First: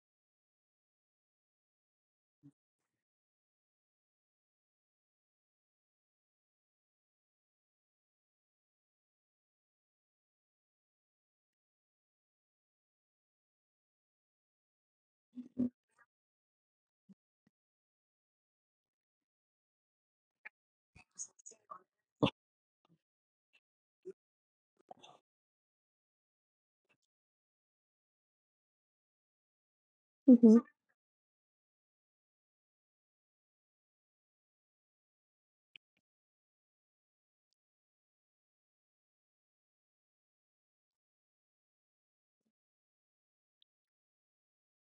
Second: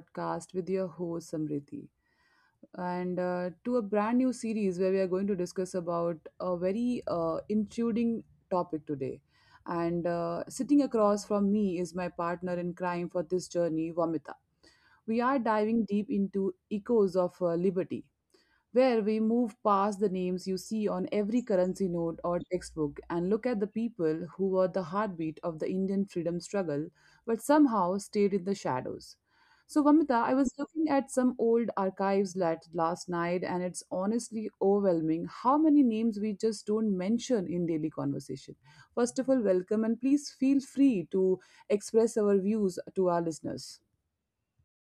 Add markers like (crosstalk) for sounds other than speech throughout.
podcast with your host Samriti, and to a brand new series where we are going to discuss about a very intruding topic today. And Sitting across from me is my partner in crime for this journey, Vamita. We are diving deep into echoes of liberty, where we move past the names you see on every currency note or textbook and look at the people who were the heartbeat of the Indian freedom struggle but somehow stayed in the shadows. So, Vamita, I Uh was huh. looking at some old archives last night, and it's honestly overwhelming how many names we just don't mention in daily conversation. First of all, welcome, and please feel free to express our views to our listeners.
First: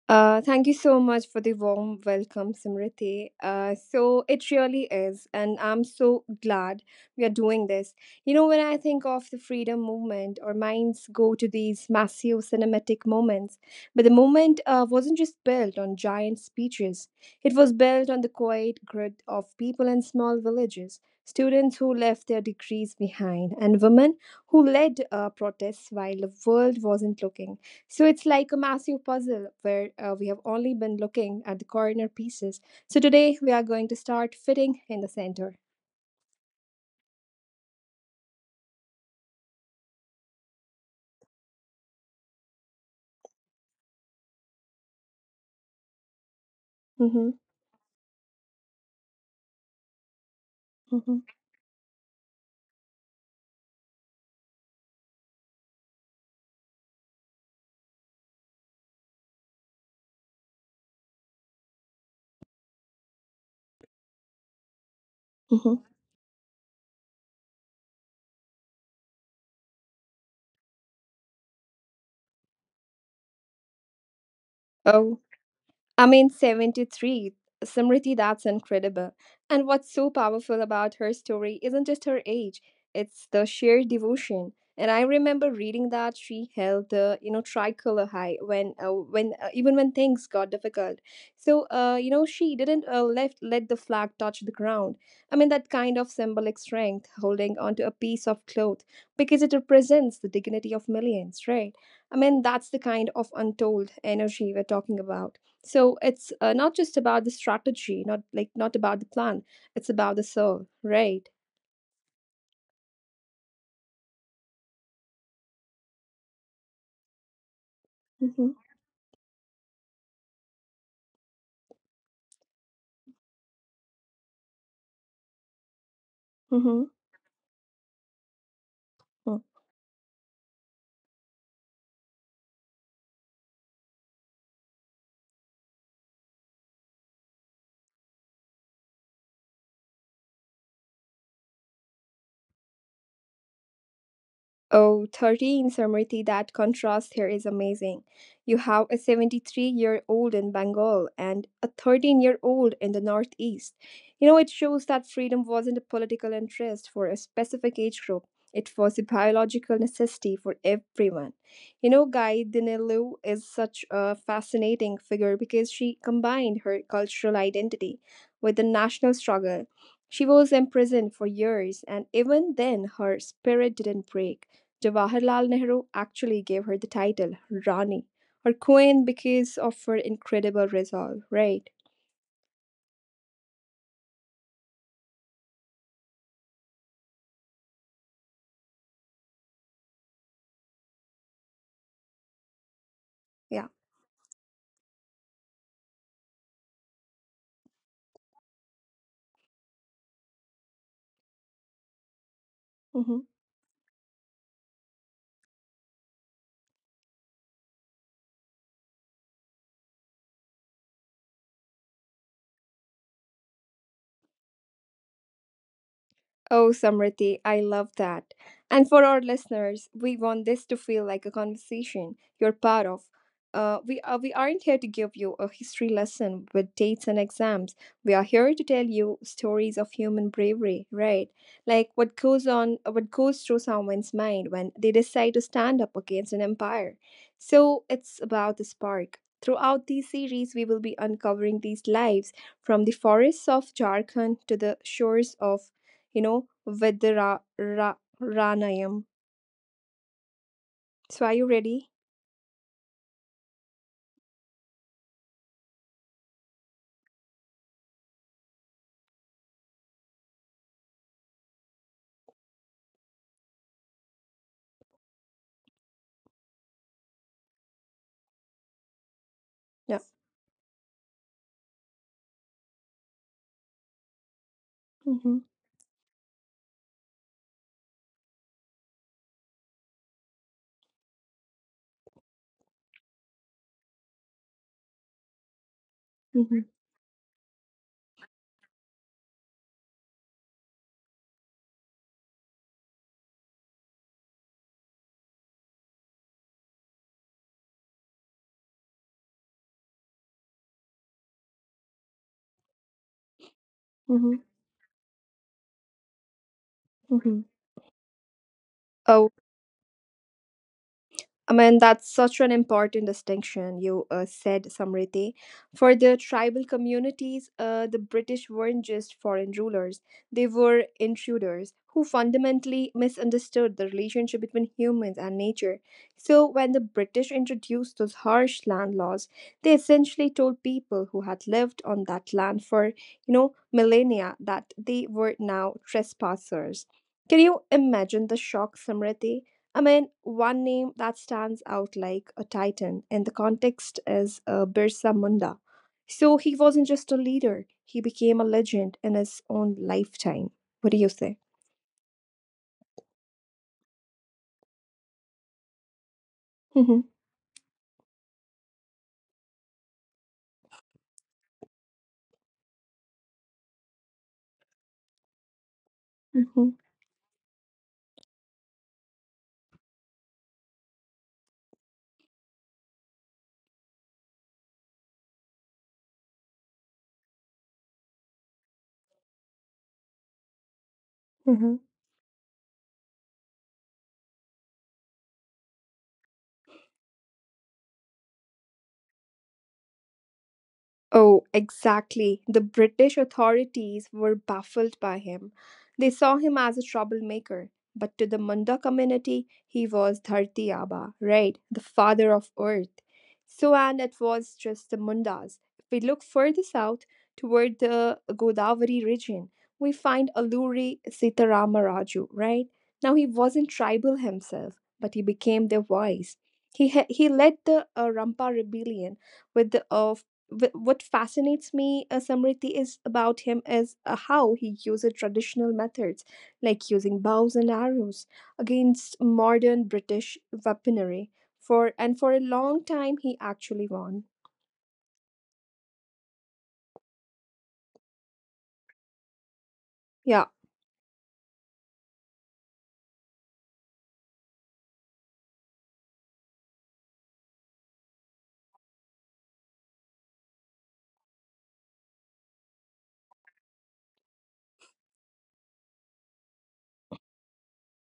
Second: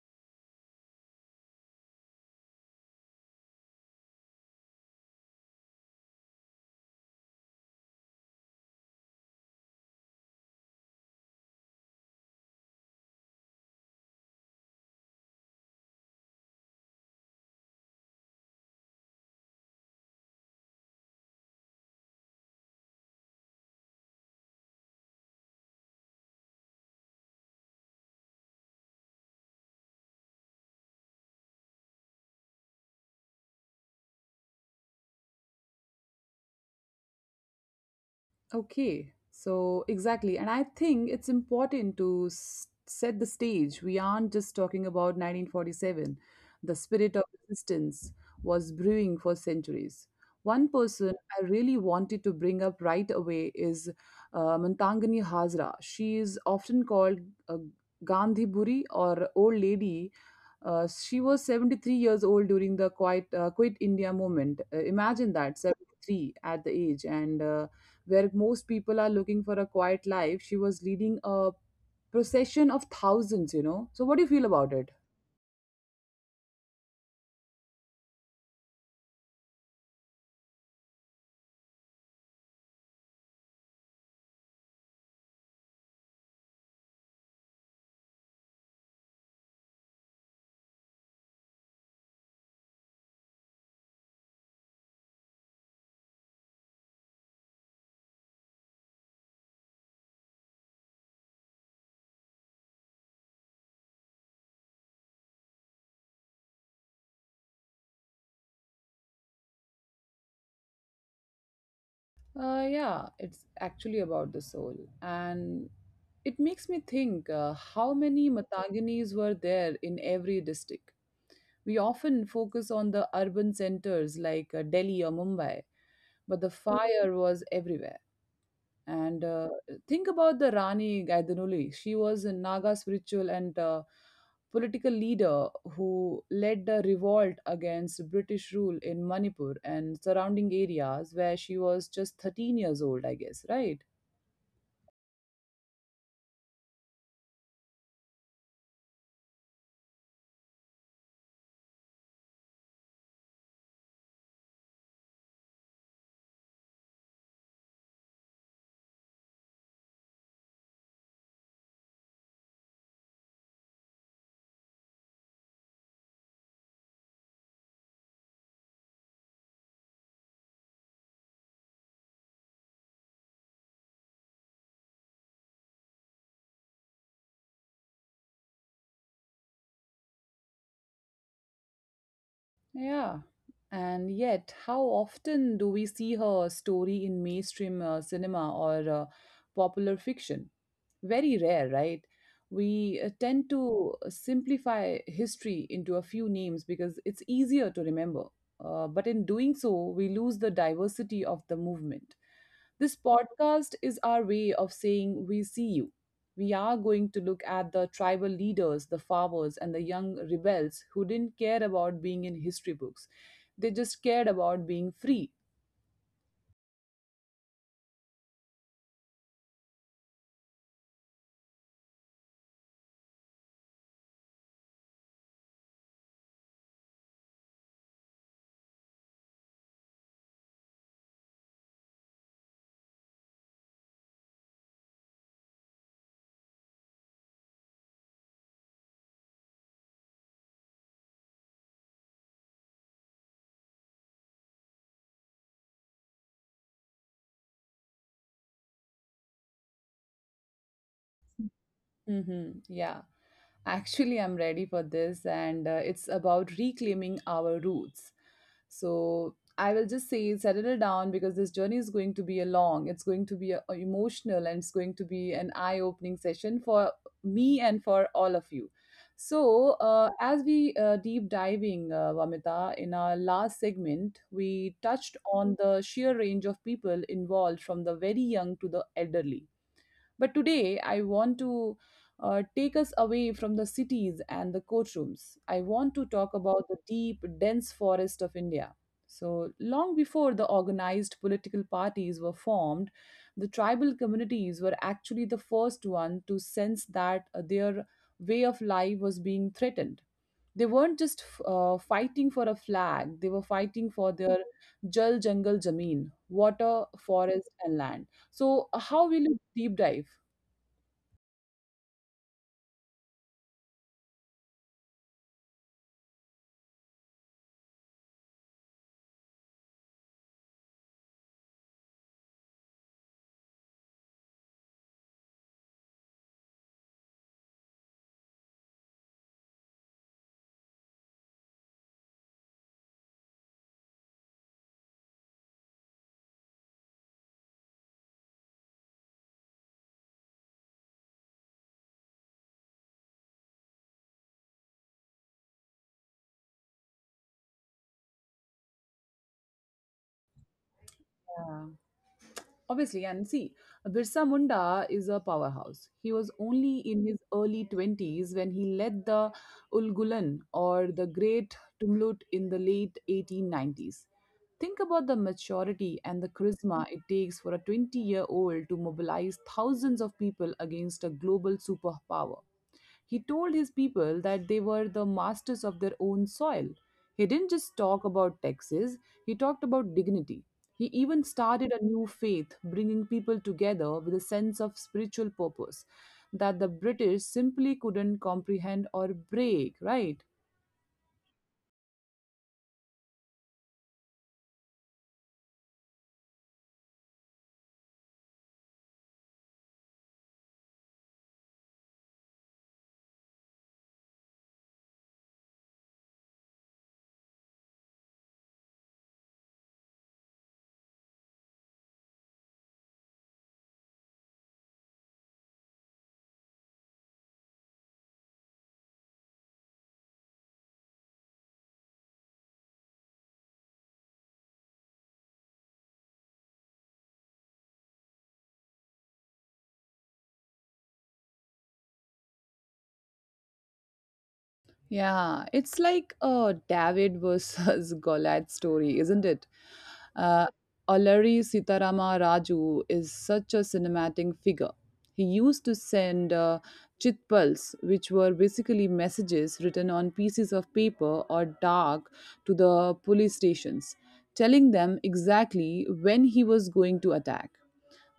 Thank you so much for the warm welcome, Simriti. So it really is, and I'm so glad we are doing this. You know, when I think of the freedom movement, our minds go to these massive cinematic moments. But the movement wasn't just built on giant speeches, it was built on the quiet grit of people in small villages, students who left their degrees behind, and women who led protests while the world wasn't looking. So it's like a massive puzzle where we have only been looking at the corner pieces. So today we are going to start fitting in the center. Okay, so exactly. And I think it's important to set the stage. We aren't just talking about 1947. The spirit of hmm resistance was brewing for centuries. One person hmm I really wanted to bring up right away is Mantangani Hazra. She is often called uh, Gandhi Buri, or Old Lady. She was 73 years old during the Quit India movement. Imagine that, hmm 73 at the age. And Where most people are looking for a quiet life, she was leading a procession of thousands. So, what do you feel about it? Oh, I mean, 73. Samriti, that's incredible. And what's so powerful about her story isn't just her age, it's the sheer devotion. And I remember reading that she held the, you know, tricolor high when even when things got difficult. So, she didn't left let the flag touch the ground. I mean, that kind of symbolic strength, holding onto a piece of cloth, because it represents the dignity of millions, right? I mean, that's the kind of untold energy we're talking about. So it's not just about the strategy, not about the plan. It's about the soul, right? Yeah, it's actually about the soul. And it makes me think how many Mm-hmm. Mataginis were there in every district. We often focus on the urban centers like Delhi or Mumbai, but the Mm-hmm. fire was everywhere. And Think about the Rani Gaidanuli. She was a Naga spiritual and political leader who led the revolt against British rule in Manipur and surrounding areas where she was just 13 years old, I guess, right? Oh, 13, Samriti, that contrast here is amazing. You have a 73-year-old in Bengal and a 13-year-old in the Northeast. You know, it shows that freedom wasn't a political interest for a specific age group. It was a biological necessity for everyone. You know, Guy Dinilu is such a fascinating figure because she combined her cultural identity with the national struggle. She was imprisoned for years, and even then, her spirit didn't break. Jawaharlal Nehru actually gave her the title Rani or Queen because of her incredible resolve, right? Yeah. And yet, how often do we see her story in mainstream cinema or popular fiction? Very rare, right? We tend Yeah. to simplify history into a few names because it's easier to remember. But in doing so, we lose the diversity of the movement. This hmm podcast is our way of saying we see you. We are going to look at the tribal leaders, the farmers, and the young rebels who didn't care about being in history books. They just cared about being free. Oh, Samriti, I love that. And for our listeners, we want this to feel like a conversation you're part of. We aren't here to give you a history lesson with dates and exams. We are here to tell you stories of human bravery, right? Like what goes on, what goes through someone's mind when they decide to stand up against an empire. So it's about the spark. Throughout these series, we will be uncovering these lives from the forests of Jharkhand to the shores of, you know, with the Ranayam. So, are you ready? Mm-hmm. Yeah. Actually, I'm ready for this, and it's about reclaiming our roots. So I will just say, settle down because this journey is going to be a long, it's going to be a emotional, and it's going to be an eye opening session for me and for all of you. So, Yeah. as we deep diving, Vamita, in our last segment, we touched Mm-hmm. on the sheer range of people involved from the very young to the elderly but today, I want to take us away from the cities and the courtrooms. I want to talk Mm-hmm. about the deep, dense forest of India. So, long before the organized political parties were formed, the tribal communities were actually the first one to sense that their way of life was being threatened. They weren't just fighting for a flag, they were fighting for Mm-hmm. their Jal Jangal Jameen, water, Mm-hmm. forest, and land. So, how will Oh, you deep dive? I mean, that's such an important distinction you said, Samriti. For the tribal communities, the British weren't just foreign rulers, they were intruders who fundamentally misunderstood the relationship between humans and nature. So, when the British introduced those harsh land laws, they essentially told people who had lived on that land for, you know, millennia that they were now trespassers. Can you imagine the shock, Samriti? I mean, one name that stands out like a titan, and the context is Birsa Munda. So he wasn't just a leader, he became a legend in his own lifetime. What do you say? Yeah, obviously. And see, Birsa Munda is a powerhouse. He was only hmm in his early 20s when he led the Ulgulan, or the Great Tumlut, in the late 1890s. Think about the maturity and the hmm charisma it takes for a 20-year-old to mobilize thousands of people against a global superpower. He told his people that they were the masters of their own soil. He didn't just talk about taxes, he talked about dignity. He even started hmm a new faith, bringing people together with a sense of spiritual purpose that the British simply couldn't comprehend or break, right? Oh, exactly. The British authorities were baffled by him. They saw him as a troublemaker. But to the Munda community, he was Dharti Aba, right? The father of earth. So, and it was just the Mundas. If we look further south toward the Godavari region, we find Alluri Sitaramaraju, right? Now, he wasn't tribal himself, but he became their voice. He led the Rampa rebellion with the what fascinates me, Samriti, is about him is how he uses traditional methods like using bows and arrows against modern British weaponry. For a long time, he actually won. Yeah, it's like a David versus (laughs) Goliath story, isn't it? Yeah. Uh, Allari Sitarama Raju is such a cinematic figure. He used to send chitpals, which were basically messages written on pieces of paper or dark, to the police stations, telling them exactly when he was going to attack.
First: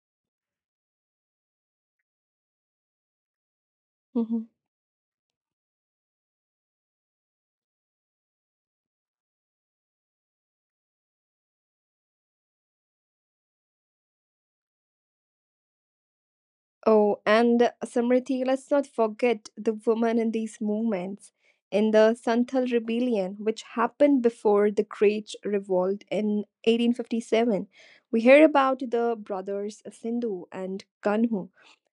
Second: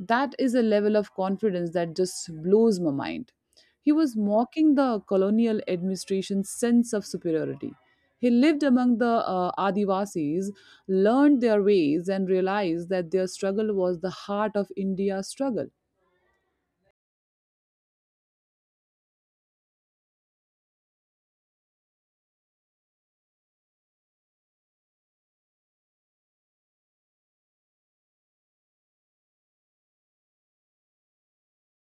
That is a level of confidence that just blows my mind. He was Mm-hmm. mocking the colonial administration's sense of superiority. He lived among the Adivasis, learned their ways, and realized that their struggle was the heart of India's struggle. Oh, and Samriti, let's not forget the women in these movements. In the Santhal Rebellion, which happened before the Great Revolt in 1857, we hear about the brothers Sindhu and Kanhu,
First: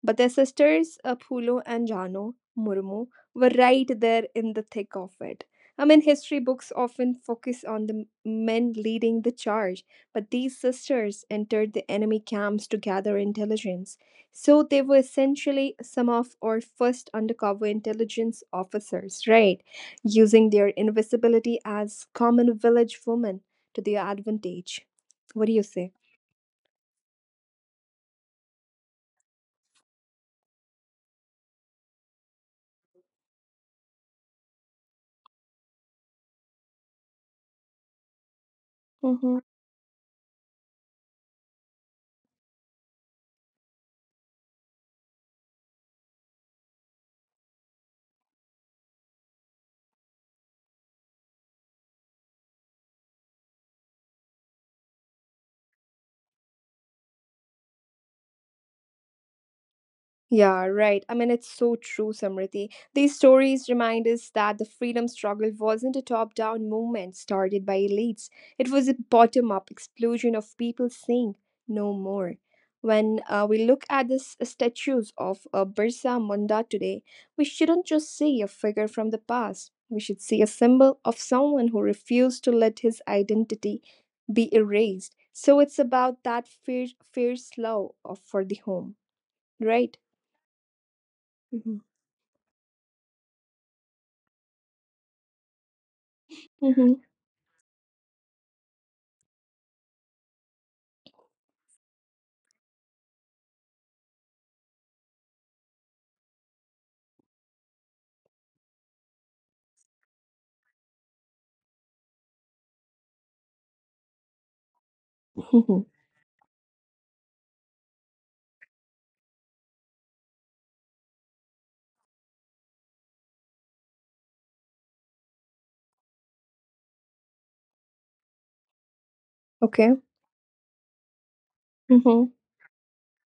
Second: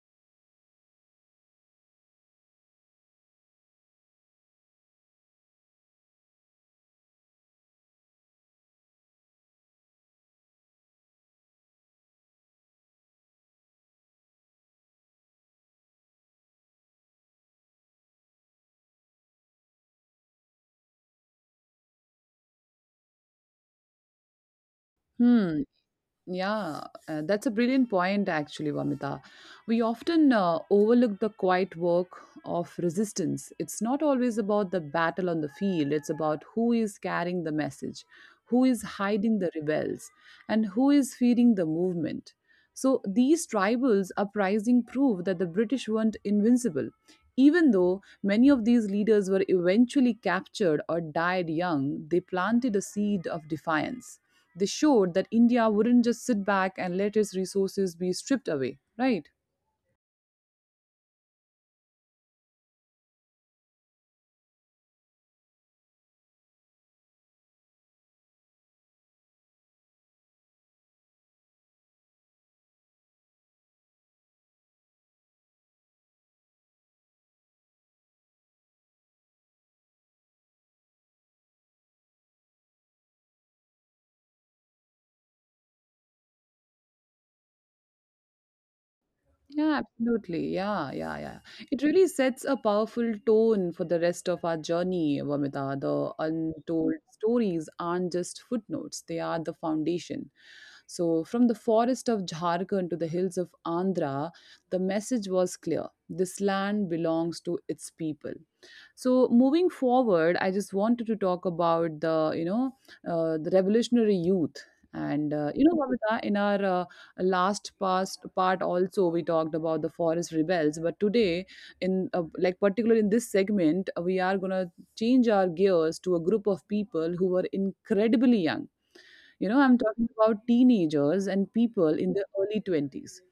but their sisters Phulo and Jano Murmu were right there in the thick of it. I mean, history books often focus on the men leading the charge, but these sisters entered the enemy camps to gather intelligence, so they were essentially some of our first undercover intelligence officers, right? Using their invisibility as common village women to their advantage. What do Hmm. you say? Yeah, that's a brilliant point, actually, Vamita. We often overlook the quiet work of resistance. It's not always about the battle on the field, it's about who is carrying the message, who is hiding the rebels, and who is feeding the movement. So these tribals uprising prove that the British weren't invincible. Even though many of these leaders were eventually captured or died young, they planted a seed of defiance. They showed that India wouldn't just sit back and let its resources be stripped away, right? Yeah, right. I mean, it's so true, Samriti. These stories remind us that the freedom struggle wasn't a top down movement started by elites, it was a bottom up explosion of people saying, no more. When we look at the statues of Birsa Munda today, we shouldn't just see a figure from the past. We should see a symbol of someone who refused to let his identity be erased. So it's about that fierce, fierce love of, for the home, Yeah, right? absolutely. Yeah, yeah, yeah. It really sets a powerful tone for the rest of our journey, Vamita. The untold Mhm. stories aren't just footnotes, they are the foundation. So, from the forest of Jharkhand to the hills of Andhra, the message was clear: this land belongs to its people. So, moving forward, I just wanted to talk about the revolutionary youth. And you know, (laughs) Babita, in our last past part also we talked about the forest rebels, but today, in like particularly in this segment, we are gonna change our gears to a group of people who were incredibly young. You know, I'm Okay. talking about teenagers and people in their Mhm. early 20s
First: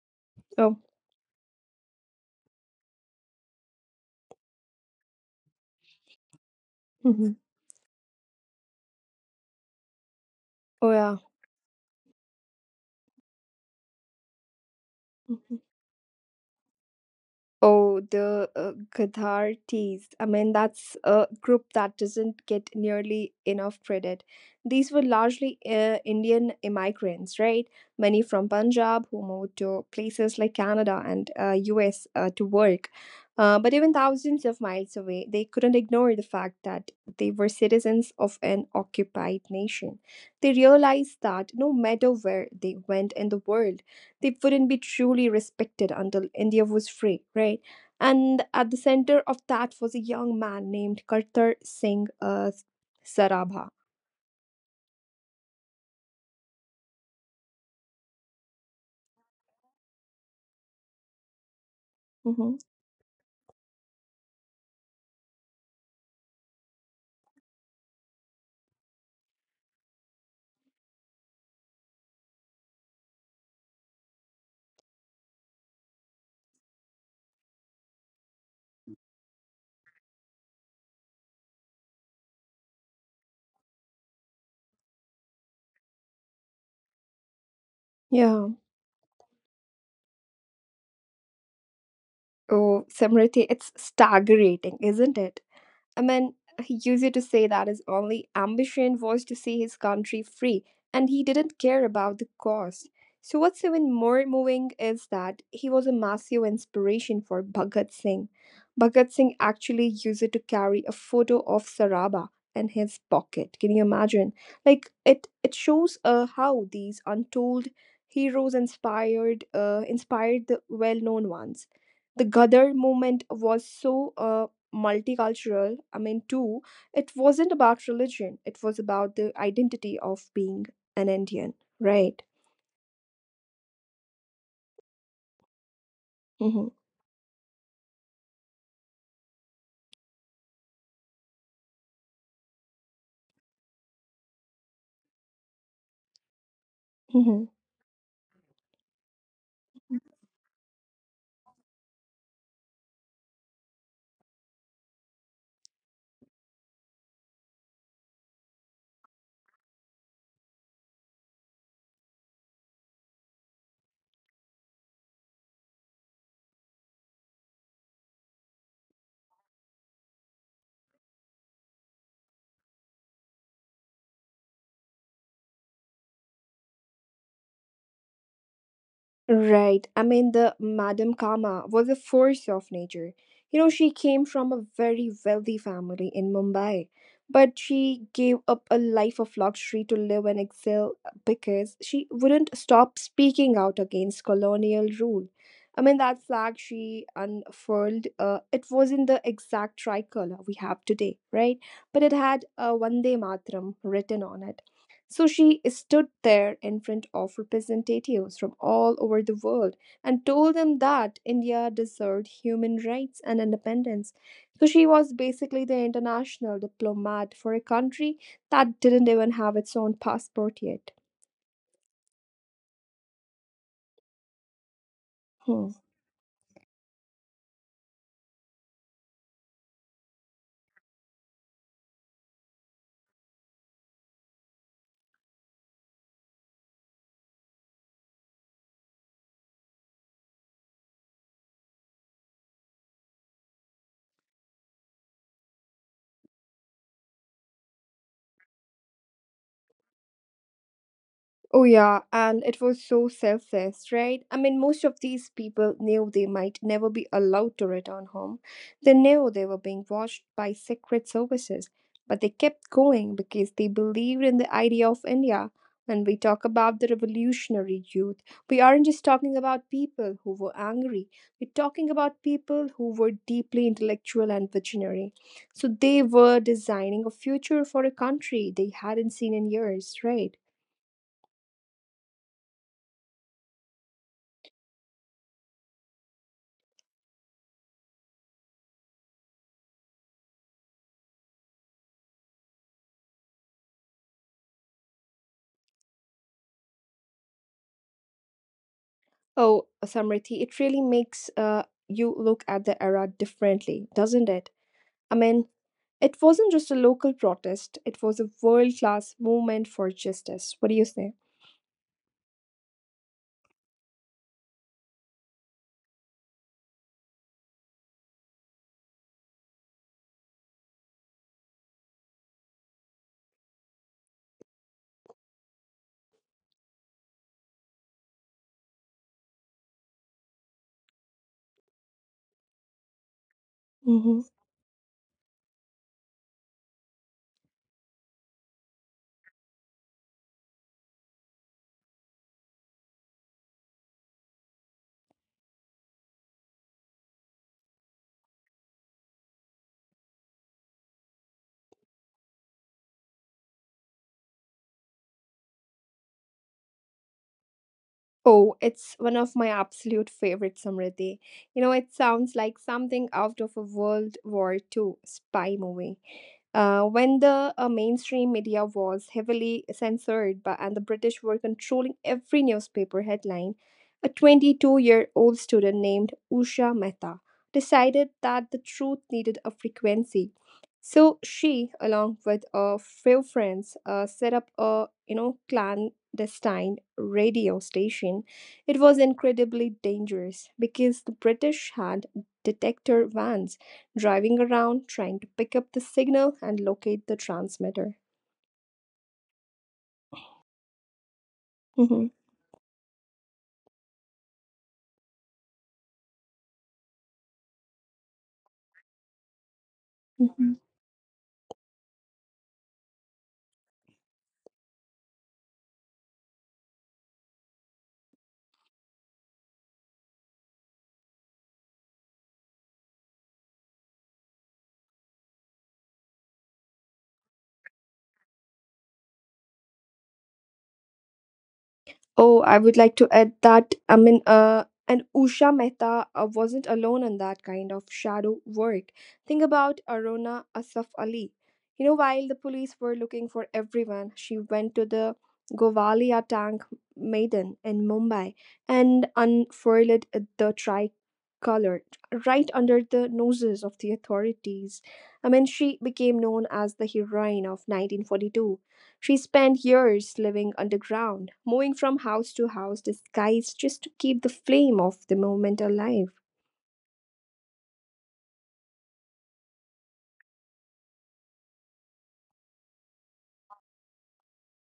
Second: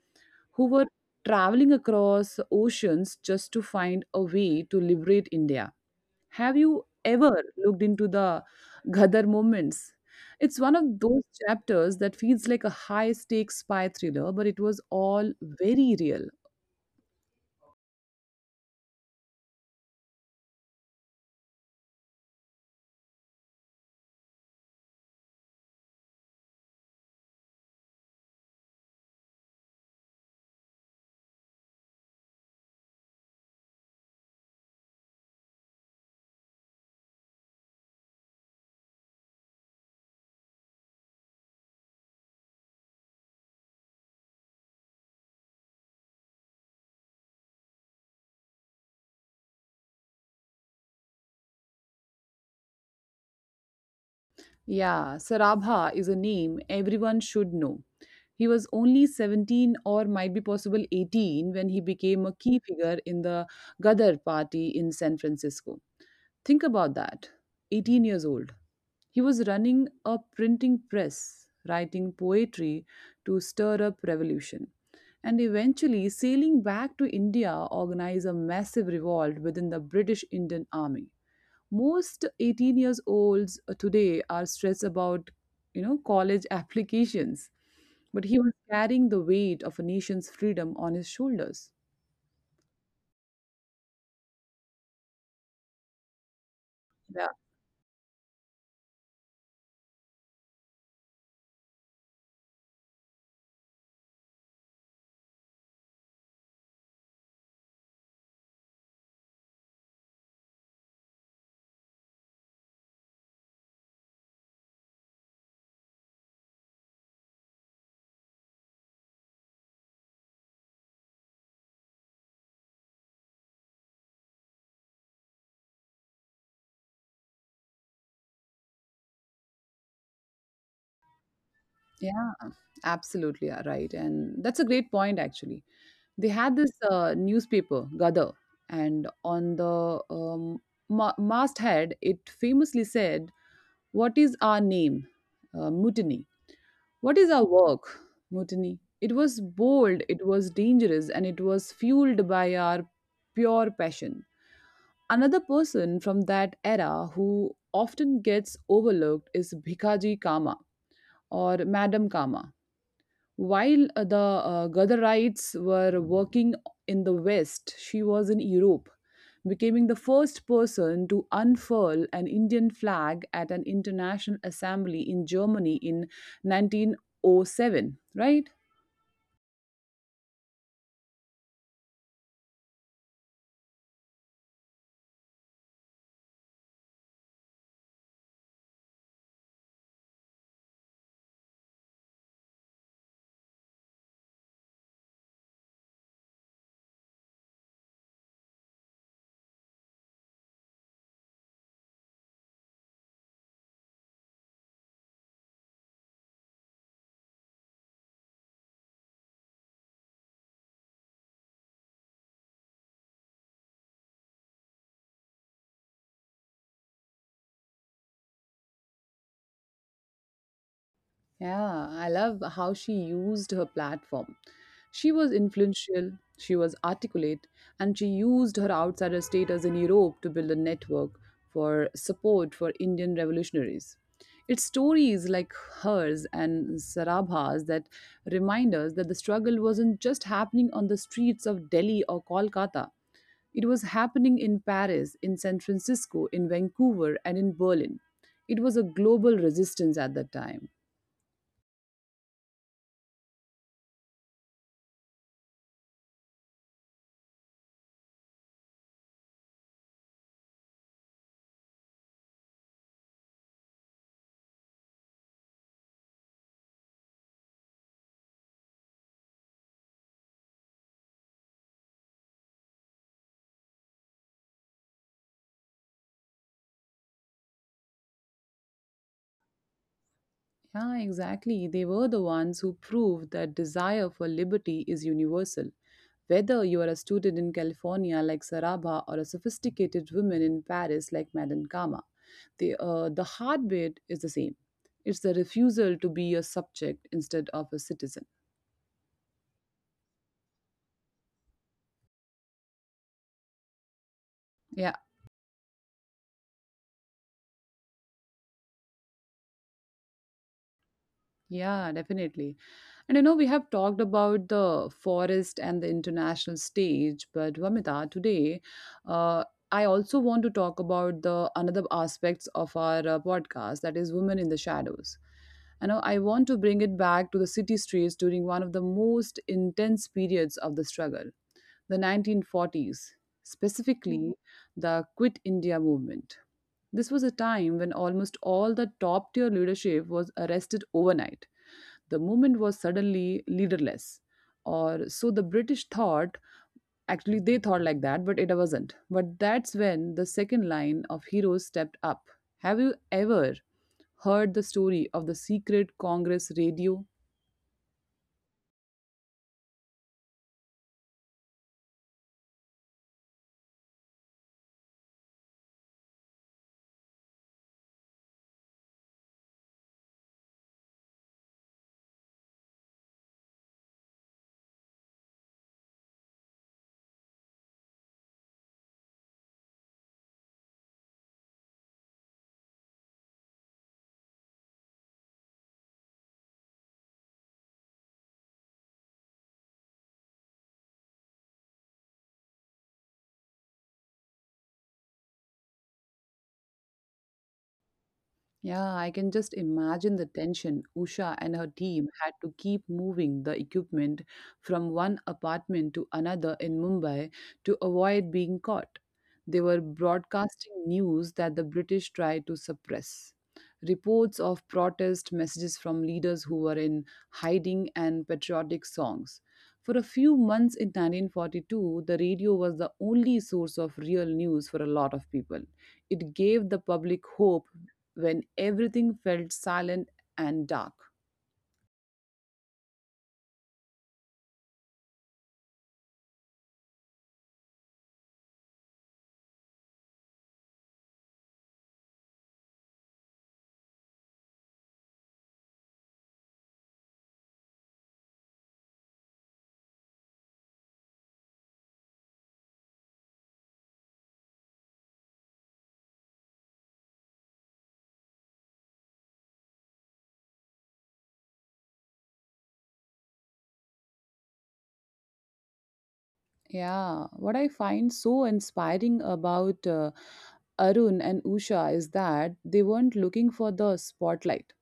who Oh. were traveling across oceans just to find a way to liberate India. Have you Mhm. ever looked into the Ghadar moments? It's one Oh of yeah. those chapters that feels like a high stakes spy thriller, but it was all Mm-hmm. very real. Oh, the Gadhar teas. I mean, that's a group that doesn't get nearly enough credit. These were largely Indian immigrants, right? Many from Punjab who moved to places like Canada and US to work. But even thousands of miles away, they couldn't ignore the fact that they were citizens of an occupied nation. They realized that no matter where they went in the world, they wouldn't be truly respected until India was free, right? And at the center of that was a young man named Kartar Singh Sarabha. Yeah, Sarabha is a name everyone should know. He was only 17, or might be possible 18, when he became a hmm key figure in the Gadar party in San Francisco. Think about that. 18 years old. He was running a printing press, writing poetry to stir up revolution, and eventually sailing back to India organize a massive revolt within the British Indian Army. Most 18 years olds today are stressed about you know college (laughs) applications, but he was Yeah. carrying the weight of a nation's freedom on his shoulders. Oh, Samriti, it's staggering, isn't it? A man, he used to Yeah, say that his only ambition was to see his country free and he didn't care about the cost. So, what's even more moving is that he was a massive inspiration for Bhagat Singh. Bhagat Singh actually used to carry a photo of Saraba in his pocket. Can you imagine? Like it shows how these untold heroes inspired the well-known ones. The Ghadar movement was so multicultural. I mean, too, it wasn't about religion, it was about the identity of being an Indian, right? yeah, absolutely, yeah, right. And that's a great point, actually. They had this hmm newspaper Gadar, and on the um, masthead it famously said, what is our name? Mutiny. What is our hmm work? Mutiny? It was bold, it was dangerous, and it was fueled by our pure passion. Another person from that era who often gets overlooked is Bhikaji Kama, or Madam Kama. While the Gadarites were working in the West, she was in Europe, becoming the first person to unfurl an Indian flag at an international assembly in Germany in 1907, right? Right. I mean, the Madame Kama was a force of nature. You know, she came from a very wealthy family in Mumbai, but she gave up a life of luxury to live and excel because she wouldn't stop speaking out against colonial rule. I mean, that flag she unfurled, it wasn't the exact tricolor we have today, right? But it had Vande Matram written on it, so she stood there in front of representatives from all over the world and told them that India deserved human rights and independence. So she was basically the international diplomat for a country that didn't even have its own passport yet. Yeah, I love how she used her platform. She was Hmm. influential, she was articulate, and she used her outsider status in Europe to build a network for support for Indian revolutionaries. It's stories like hers and Sarabha's that remind us that the struggle wasn't just happening on the streets of Delhi or Kolkata. It was happening in Paris, in San Francisco, in Vancouver, and in Berlin. It was a global resistance at that time. Oh, yeah, and it was so selfless, right? I mean, most of these people knew they might never be allowed to return home. They knew they were being watched by secret services, but they kept going because they believed in the idea of India. When we talk about the revolutionary youth, we aren't just talking about people who were angry, we're talking about people who were deeply intellectual and visionary. So they were designing a future for a country they hadn't seen in years, right? Yeah, exactly. They were the ones who proved that desire for liberty is universal. Whether you are a student in California like Sarabha or a sophisticated woman in Paris like Madame Kama, the heartbeat is the same. It's the refusal to be a subject instead of a citizen. Oh, Samriti, it really makes you look at the era differently, doesn't it? Yeah, I mean, it wasn't just a local protest, it was a world class movement for justice. What do you say? yeah, definitely. And you know, we have talked about the forest and the international stage, but Vamita, today uh, I also want to talk about the another aspects of our podcast, that is women in the shadows. And now I want to bring it back to the city streets during one of the most intense periods of the struggle, the 1940s, Mhm. specifically the Quit India movement. This was a time when almost all the top tier leadership was arrested overnight. The movement was suddenly leaderless. Or so the British thought. Actually, they thought like that, but it wasn't. But that's when the second line of heroes stepped up. Have you ever heard the story of the secret Congress radio? Oh, it's one of my absolute favorites, Samriddhi. You know, it sounds like something out of a World War Two spy movie. When the mainstream media was heavily censored by, and the British were controlling every newspaper headline, a 22-year-old year old student named Usha Mehta decided that the truth needed a frequency. So she, along with a few friends, set up a, you know, clan destined radio station. It was incredibly dangerous because the British had detector vans driving around trying to pick up the signal and locate the transmitter. Yeah, I can just imagine the tension. Usha and her team Mhm. had to keep moving the equipment from one apartment to another in Mumbai to avoid being caught. They were broadcasting news that the British tried to suppress. Reports of protest messages from leaders who were in hiding and patriotic songs. For a few months in 1942, the radio was the only source of real news for a lot of people. It gave the public hope when everything felt silent and dark. Oh, I would like to add that I mean, and Usha Mehta wasn't alone in that kind of shadow work. Think about Aruna Asaf Ali. You know, while the police were looking for everyone, she went to the Govalia Tank Maiden in Mumbai and unfurled the tricolor right under the noses of the authorities. I mean, she became known as the heroine of 1942. She spent years living underground, moving from house to house disguised just to keep the flame of the movement alive. Yeah, what I find so inspiring about Arun and Usha is that they weren't looking for the spotlight.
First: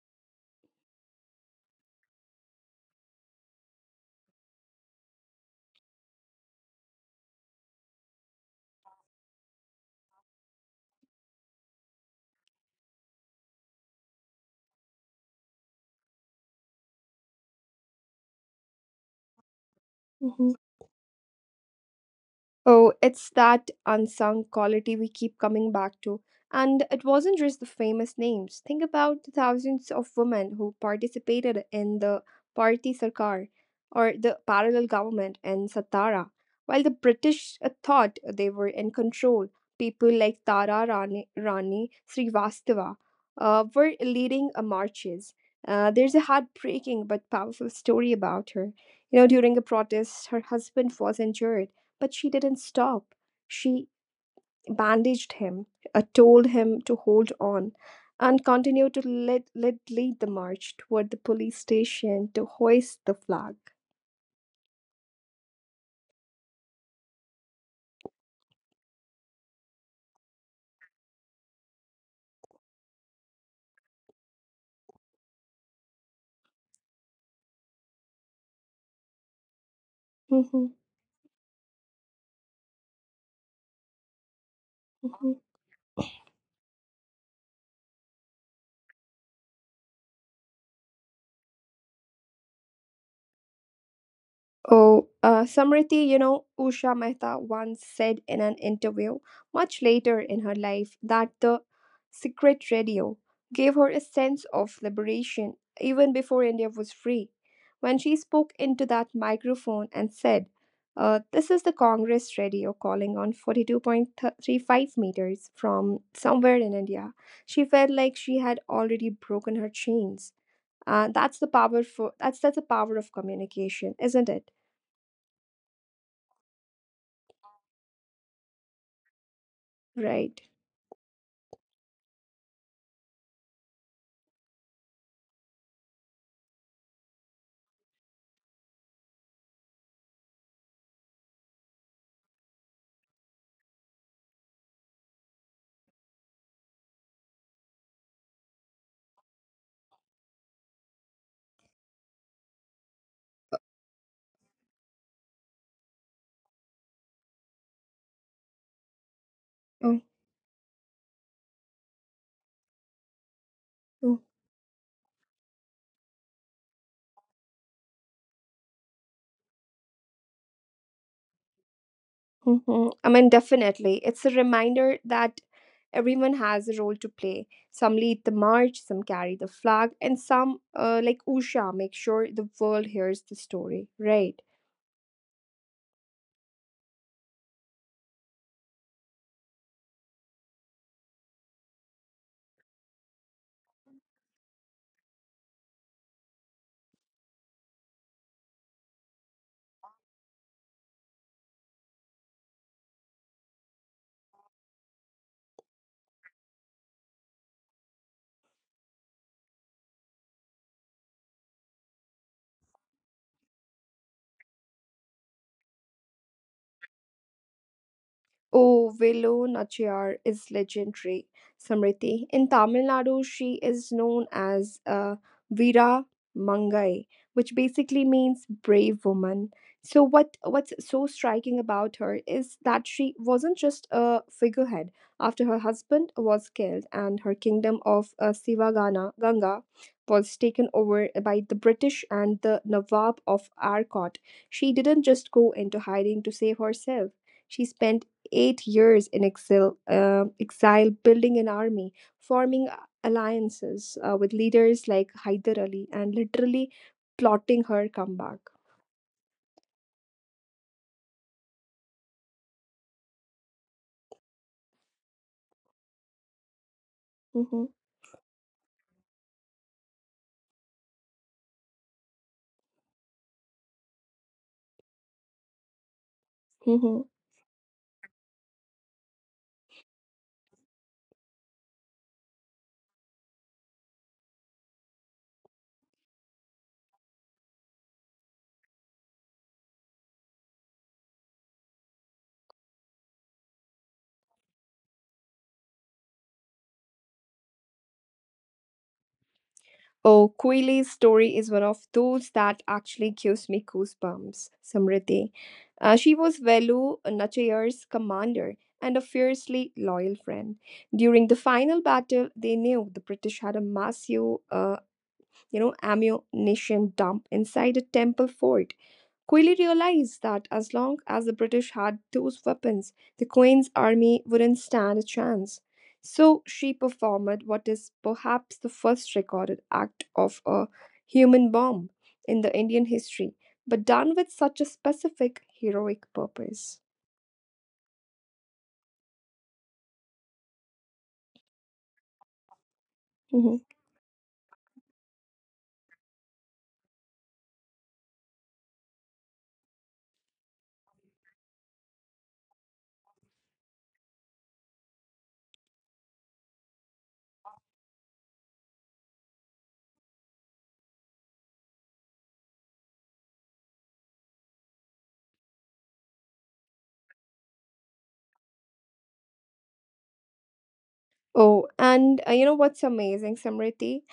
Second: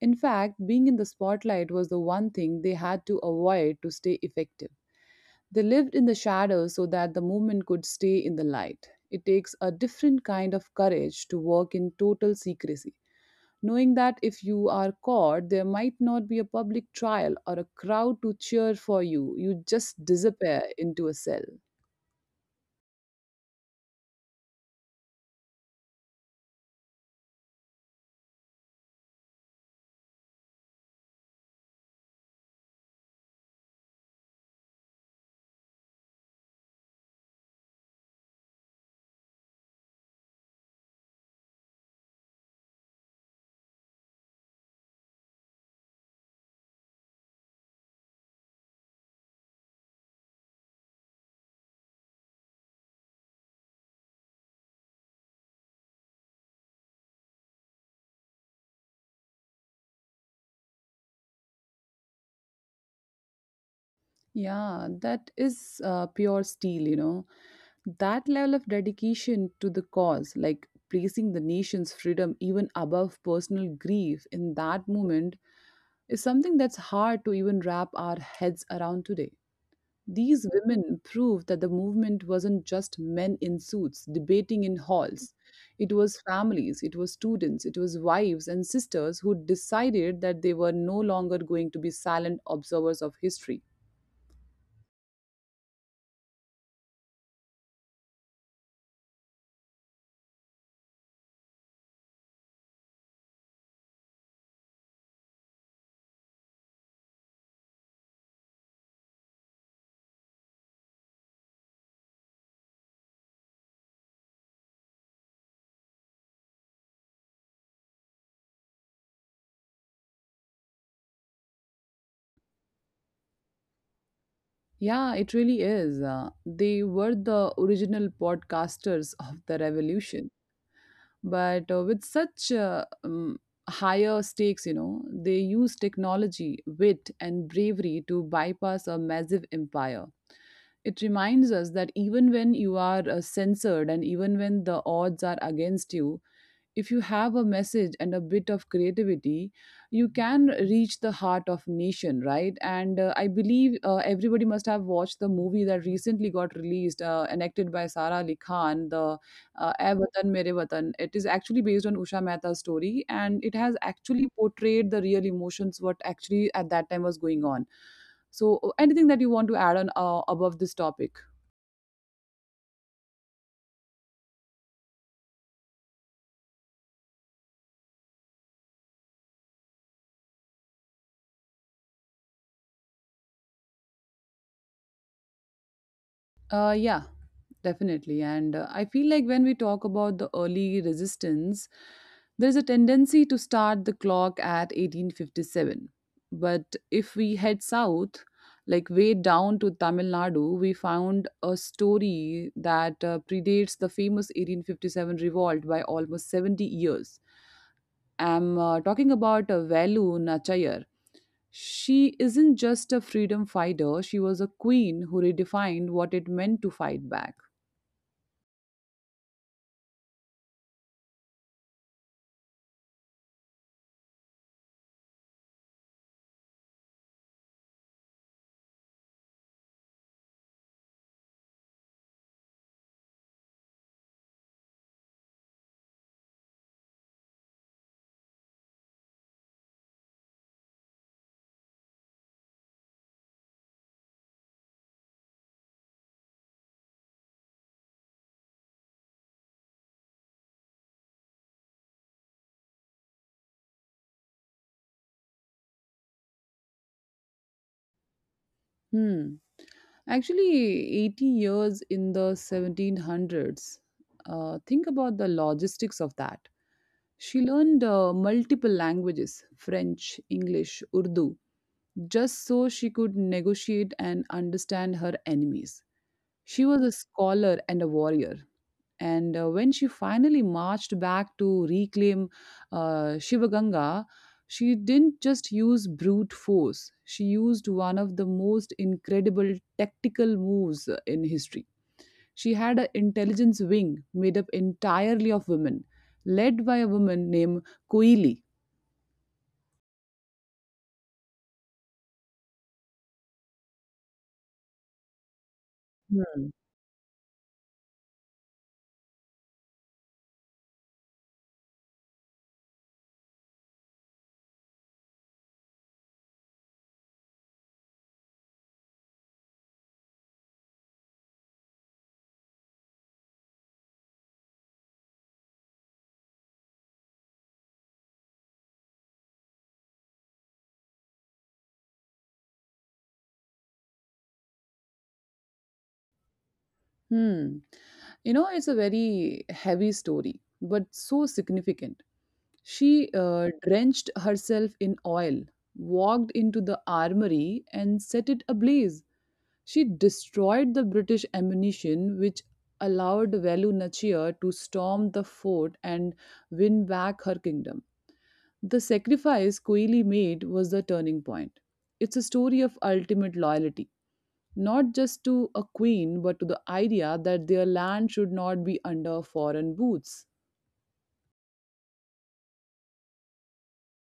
In fact, being in the spotlight was the one thing they had to avoid to stay effective. They lived in the shadows so that the movement could stay in the light. It takes a different kind of courage to work in total secrecy, knowing that if you are caught, there might not be a public trial or a crowd to cheer for you. You just Mhm. disappear into a cell. Oh, it's that unsung quality we keep coming back to. And it wasn't just the famous names. Think about the thousands of women who participated in the Party Sarkar or the parallel government in Satara. While the British thought they were in control, people like Tara Rani, Rani Srivastava were leading marches. There's a heartbreaking but powerful story about her. You know, during a protest, her husband was injured but she didn't stop. She bandaged him, told him to hold on, and continued to lead the march toward the police station to hoist the flag. Yeah, that is pure steel, you know. That level of dedication to the cause, like placing the nation's freedom even above personal grief in that moment, is something that's hard to even wrap our heads around today. These Mhm, women proved that the movement wasn't just men in suits debating in mhm. halls. It was families, it was students, it was wives and sisters who decided that they were no longer going to be silent observers of history. Oh, Samriti, you know, Usha Mehta once said in an interview much later in her life that the secret radio gave her a sense of liberation even before India was free. When she spoke into that microphone and said, This is the Congress radio calling on 42.35 meters from somewhere in India, she felt like she had already broken her chains. That's the powerful. That's the power of communication, isn't it? Yeah, it really is. They were the original podcasters of the revolution. Right. But with such higher stakes, you know, they use technology, wit, and bravery to bypass a massive empire. It reminds us that even when you are censored, and even when the odds are against you, if you have a message and a bit of creativity, you can reach the heart of nation, right? And I believe everybody must have watched the movie that recently got released, and by Sara Ali Khan, the Ae Oh, Watan Mere Watan. It is actually based on Usha Mehta's story, and it has oh, actually portrayed the real emotions what actually at that time was going on. So anything that you want to add on above this topic? oh. I mean, definitely. It's a reminder that everyone has a role to play. Some lead the march, some carry the flag, and some, like Usha, make sure the world hears the story. Right. Yeah. Definitely. And I feel like when we talk about the early resistance, there's a tendency to start the clock at 1857. But if we head south, like way down to Tamil Nadu, we found a story that predates the famous 1857 revolt by almost 70 years. I'm talking about Velu Nachayar. She isn't just a freedom fighter, she was a queen who redefined what it meant to fight back. Oh, Velu Nachiyar is legendary, Samriti. In Tamil Nadu, she is known as Veera Mangai, which basically means brave woman. So what's so striking about her is that she wasn't just a figurehead. After her husband was killed and her kingdom of Sivagana Ganga was taken over by the British and the Nawab of Arcot, she didn't just go into hiding to save herself. She spent 8 years in exile, building an army, forming alliances with leaders like Hyder Ali, and literally plotting her comeback. Hmm. Actually, 80 years in the 1700s. Think about the logistics of that. She Mhm, learned multiple languages: French, English, Urdu, just so she could negotiate and understand her enemies. She was a mhm. scholar and a warrior. And when she finally marched back to reclaim Shivaganga, she didn't just use brute force, she used one of the most incredible tactical moves in history. She had an intelligence wing made up entirely of women, led by a woman named Koili. Oh, Quilly's story is one of those that actually gives me goosebumps, Samriti. She was Hmm. Velu Nachayar's commander and a fiercely loyal friend. During the final battle, they knew the British had a massive, ammunition dump inside a temple fort. Quickly realized that as long as the British had those weapons, the Queen's army wouldn't stand a chance. So she performed what is perhaps the first recorded act of a human bomb in the Indian history, but done with such a specific heroic purpose. Hmm. You know, it's a very heavy story, but so significant. She Mm-hmm. drenched herself in oil, walked into the armory, and set it ablaze. She destroyed the British ammunition, which allowed Velu Nachiyar to storm the fort and win back her kingdom. The sacrifice Koili made was the turning point. It's a story of ultimate loyalty, not just to a queen, but to the idea that their land should not be under foreign boots. Oh, and you know what's amazing, Samriti?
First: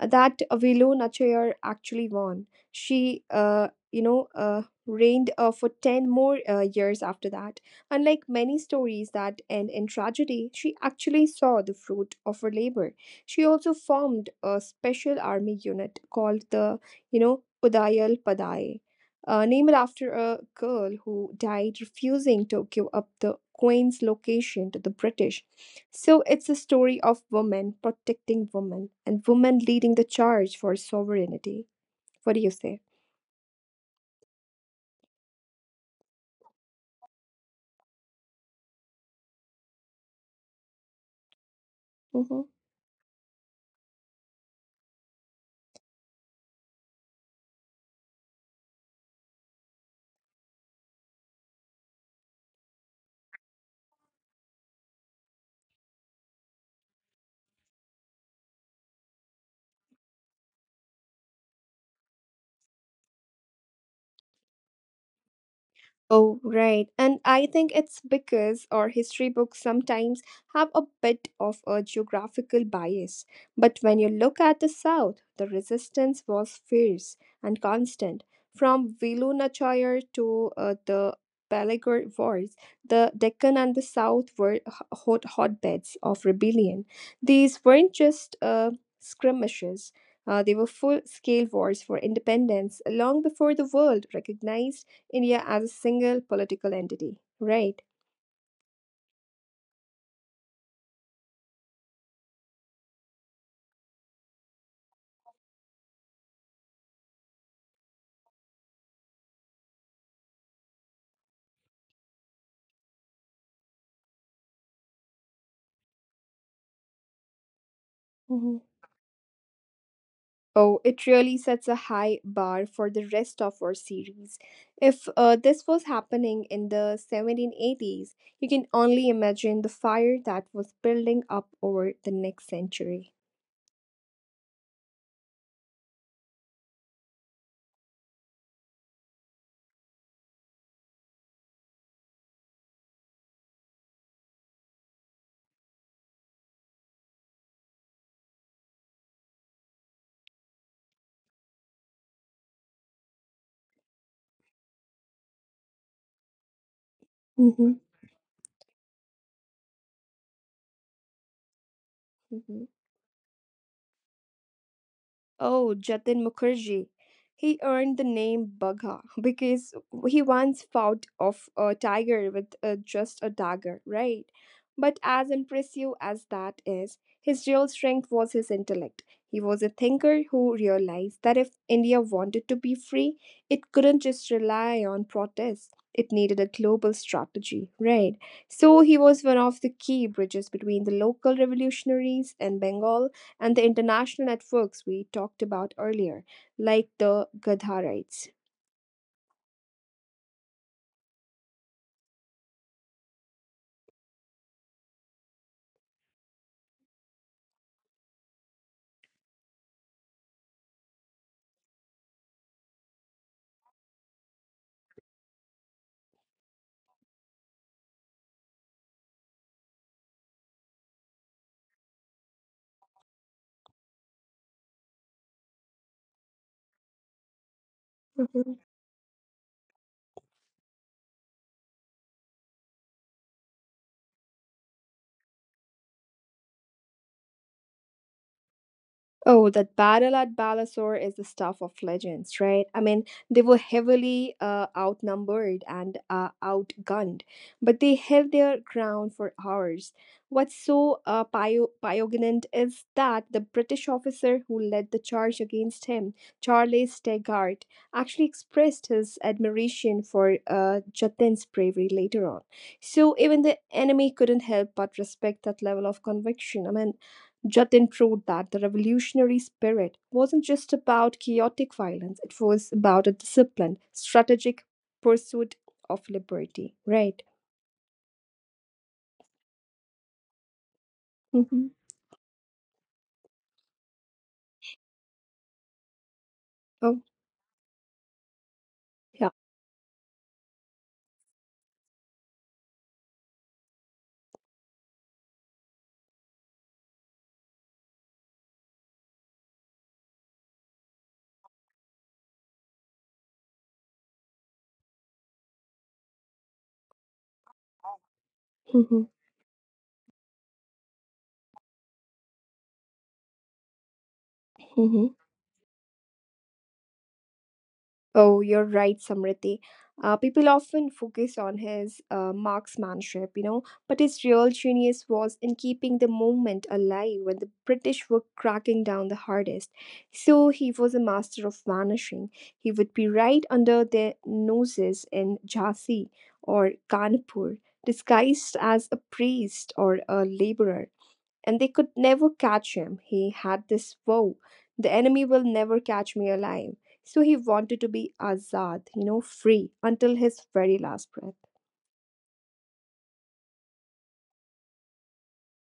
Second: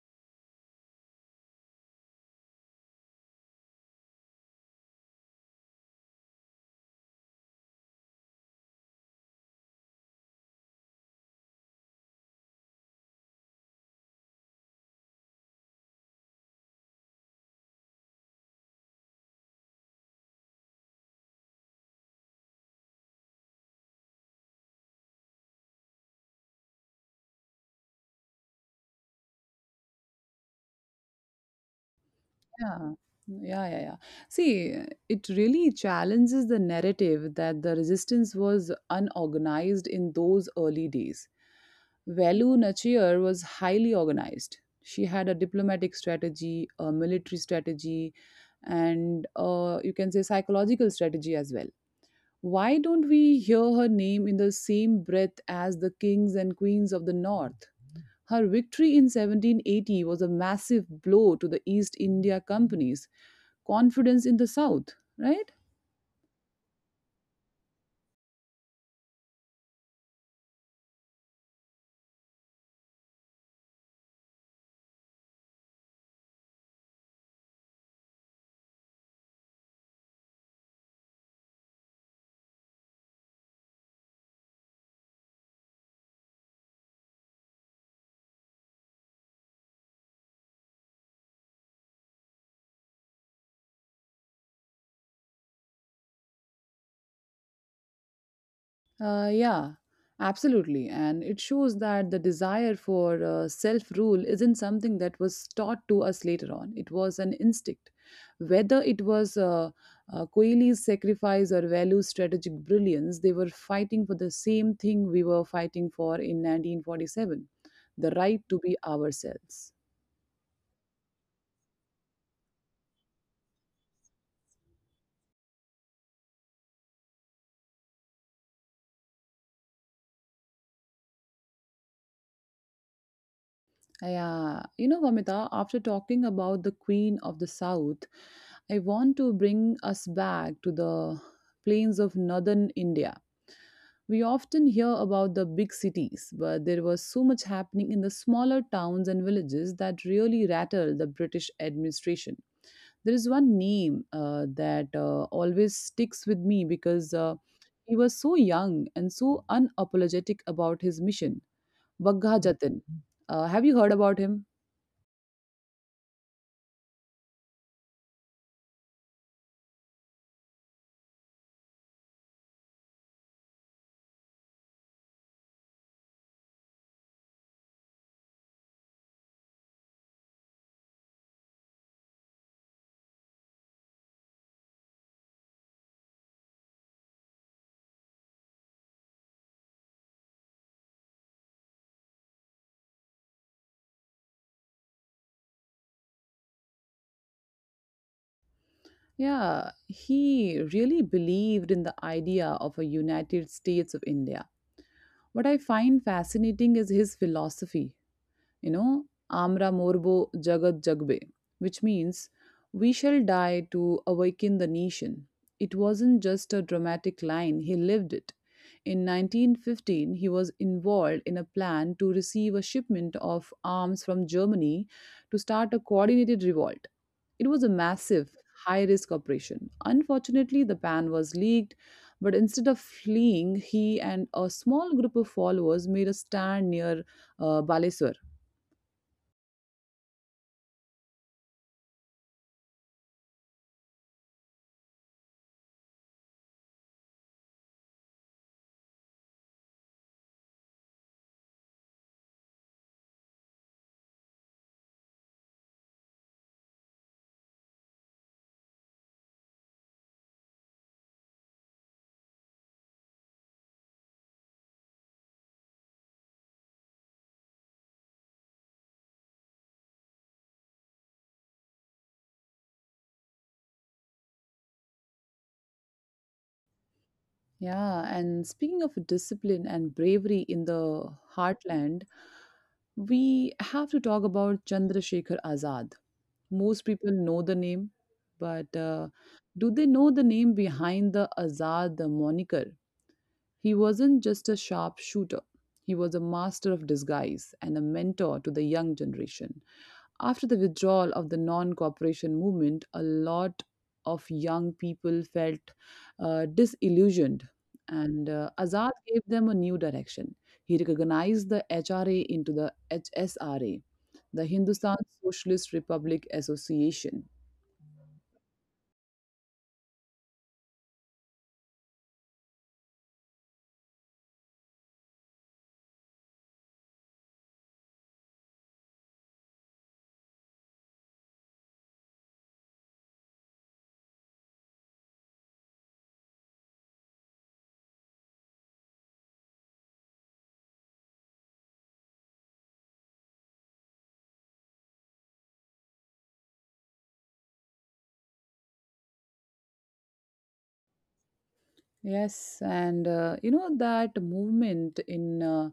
That Vilo Nachayar actually won. She reigned for 10 more years after that. Unlike many stories that end in tragedy, she actually saw the fruit of her labor. She also formed a special army unit called the, Udayal Padai, named after a girl who died refusing to give up the queen's location to the British. So it's a story of women protecting women and women leading the charge for sovereignty. What do you Yeah. say? Mm, yeah, yeah, yeah. See, it really challenges the narrative that the resistance was unorganized in those early days. Mm-hmm. Velu Nachiyar was highly organized. She had a diplomatic strategy, a military strategy, and you can say psychological strategy as well. Why don't we hear her name in the same breath as the kings and queens of the north? Her victory in 1780 was a massive blow to the East India Company confidence in the South, right? Oh, right. And I think it's because our history books sometimes have a bit of a geographical bias. But when you look at the South, the resistance was fierce and constant. From Velu Nachayar to the Pelagor Wars, the Deccan and the South were hotbeds of rebellion. These weren't just skirmishes. They were full scale wars for independence long before the world recognized India as a single political entity, right? Yeah, absolutely. And it shows that the desire for self rule isn't something that was taught to us later on. It was an instinct. Whether it was Coeli's sacrifice or Value's strategic brilliance, they were fighting for the same thing we were fighting for in 1947, the right Mhm. to be ourselves. Oh, it really sets a high bar for the rest of our series. If this was happening in the 1780s, you can only imagine the fire that was building up over the next century. Yeah, you know, Vamita, after talking about the Queen of the South, I want to bring us back to the plains of northern India. We often hear about the big cities, but there was so much happening in the smaller towns and villages that really rattled the British administration. There is one name that always sticks with me because Mhm. he was so young and so unapologetic about his mission, Bagha Mhm. Jatin. Have you heard about him? Oh, Jatin Mukherjee. He earned the name Bagha because he once fought off a tiger with just a dagger, right? But as impressive as that is, his real strength was his intellect. He was a thinker who realized that if India wanted to be free, it couldn't just rely on protest. It needed a global strategy, right? So he was one of the key bridges between the local revolutionaries in Bengal and the international networks we talked about earlier, like the Gadharites. Yeah, he really believed in the idea of a United States of India. What I find fascinating is his philosophy, you know, Amra Morbo Jagat Jagbe, which means we shall die to awaken the nation. It wasn't just a dramatic line, he lived it. In 1915, he was involved in a plan to receive a shipment of arms from Germany to start a coordinated revolt. It was a massive, high risk operation. Unfortunately, the plan was leaked, but instead of fleeing, he and a small group of followers made a stand near Baleswar. Oh, that battle at Balasore is the stuff of legends, right? I mean, they were heavily outnumbered and outgunned, but they held their ground for hours. What's so piognant is that the British officer who led the charge against him, Charles Stegart, actually expressed his admiration for Jatin's bravery later on. So even the enemy couldn't help but respect that level of conviction. I mean, Jatin proved that the revolutionary spirit wasn't just about chaotic violence, it was about a disciplined, strategic pursuit of liberty, right? Yeah, and speaking of discipline and bravery in the Hmm. heartland, we have to talk about Chandrasekhar Azad. Most Oh, people know the name, but yeah. do they know the name behind the Azad moniker? He wasn't just a sharpshooter. He was a master of disguise and a mentor to the young generation. After the withdrawal of the non cooperation movement, a lot of young people felt disillusioned, and Azad Hmm. gave them a new direction. He recognized the HRA into the HSRA, the Hindustan Hmm. Socialist Republic Association. Oh, you're right, Samriti. People often focus on his marksmanship, you know, but his real genius was in keeping the movement alive when the British were cracking down the hardest. So he was a master of vanishing. He would be right under their noses in Jhansi or Kanpur, disguised as a priest or a laborer and they could never catch him. He had this vow the enemy will never catch me alive. So he wanted to be azad, you know, free until his very last breath. Yes, and you know that movement in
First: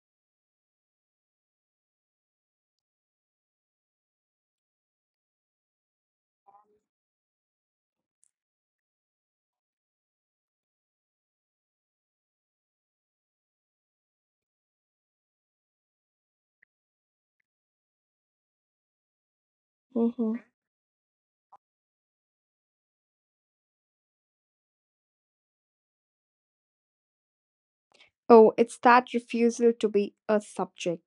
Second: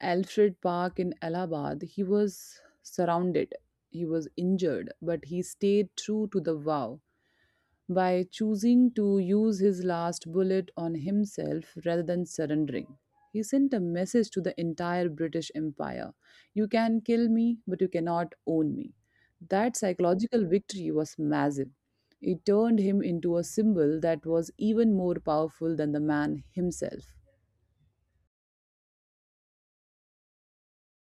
Alfred Park in Allahabad, he was surrounded, he was injured, but he stayed true to the vow by choosing to use his last bullet on himself rather than surrendering. He sent a message to the entire British Empire: you can kill me, but you cannot own me. That Hmm. psychological victory was massive. It turned him into a symbol that was even more powerful than the man himself. Oh, it's that refusal to be a subject.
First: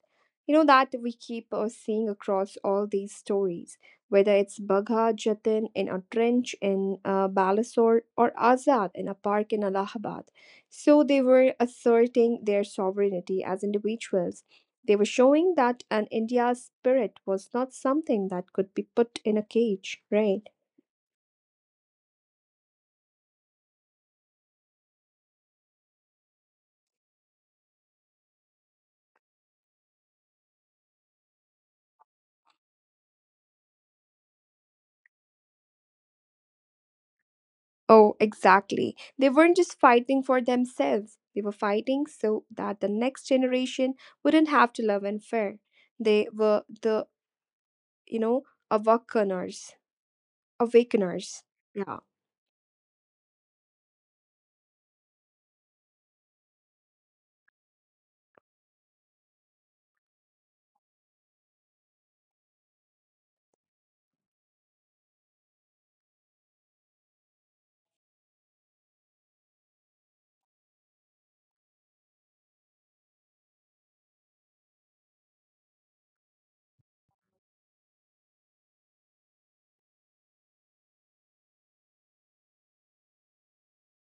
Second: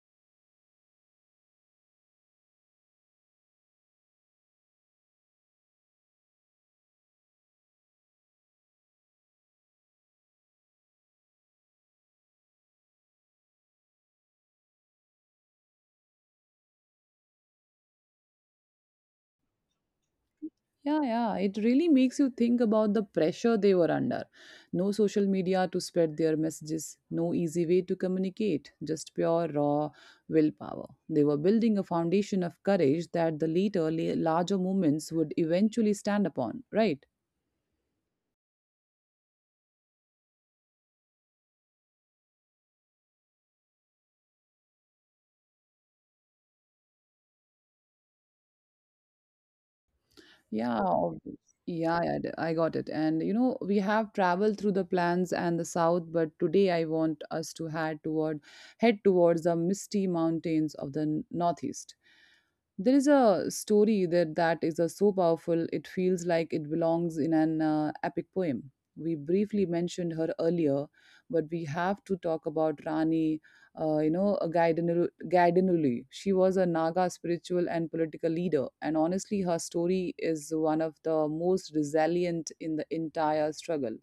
You know, that we keep seeing across all these stories, whether it's Bagha Jatin in a trench in Balasore or Azad in a park in Allahabad. So they were asserting their sovereignty as individuals. They were showing that an India spirit was not something that could be put in a cage, right? Yeah, yeah. It really makes you think about the pressure they were under. No social media to spread their messages, no easy way to communicate, just pure, raw willpower. They were building a foundation of courage that the later, larger movements would eventually stand upon, right? Oh, exactly. They weren't just fighting for themselves, they were fighting so that the next generation wouldn't have to love unfair. They were the, you know, awakeners. Yeah, obvious. Awakeners. Yeah. Yeah, yeah, I got it. And you know, we have traveled through the plains and the south, but today I want us to head toward head towards the misty mountains of the northeast. There is a story that is so powerful it feels like it belongs in an epic poem. We briefly mentioned her earlier, but we have to talk about Rani you know, a Gaidanuli. She was a Naga spiritual and political leader, and honestly, her story is one of the most resilient in the entire struggle.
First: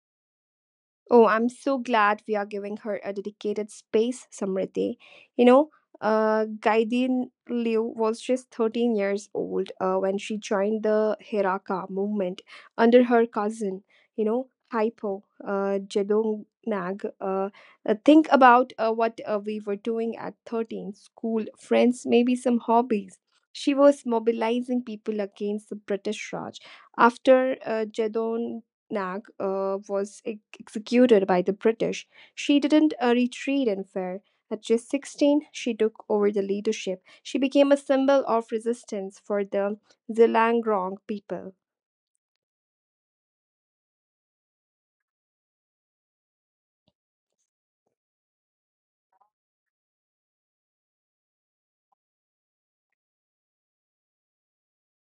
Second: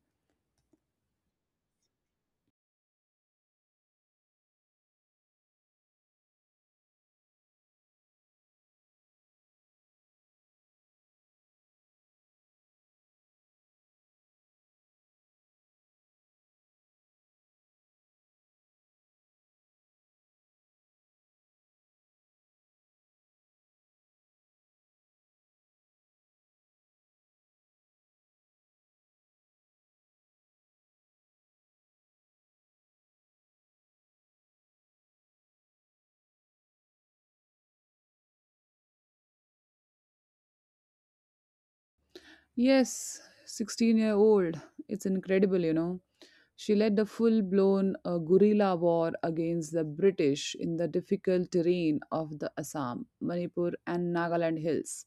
Oh, I'm so glad we are giving her a dedicated space, Samriti. You know, Gaidin Liu was just 13 years old when she joined the Hiraka movement under her cousin, Hypo, Jedong Nag. Think about what we were doing at 13 school, friends, maybe some hobbies. She was mobilizing people against the British Raj. After Jedong Nag was executed by the British, she didn't retreat and fare. At just 16, she took over the leadership. She became a symbol of resistance for the Zhelangrong people. Yes, 16-year-old. It's incredible, you know. She led a full blown guerrilla war against the British in the difficult terrain of the Assam, Manipur, and Nagaland hills.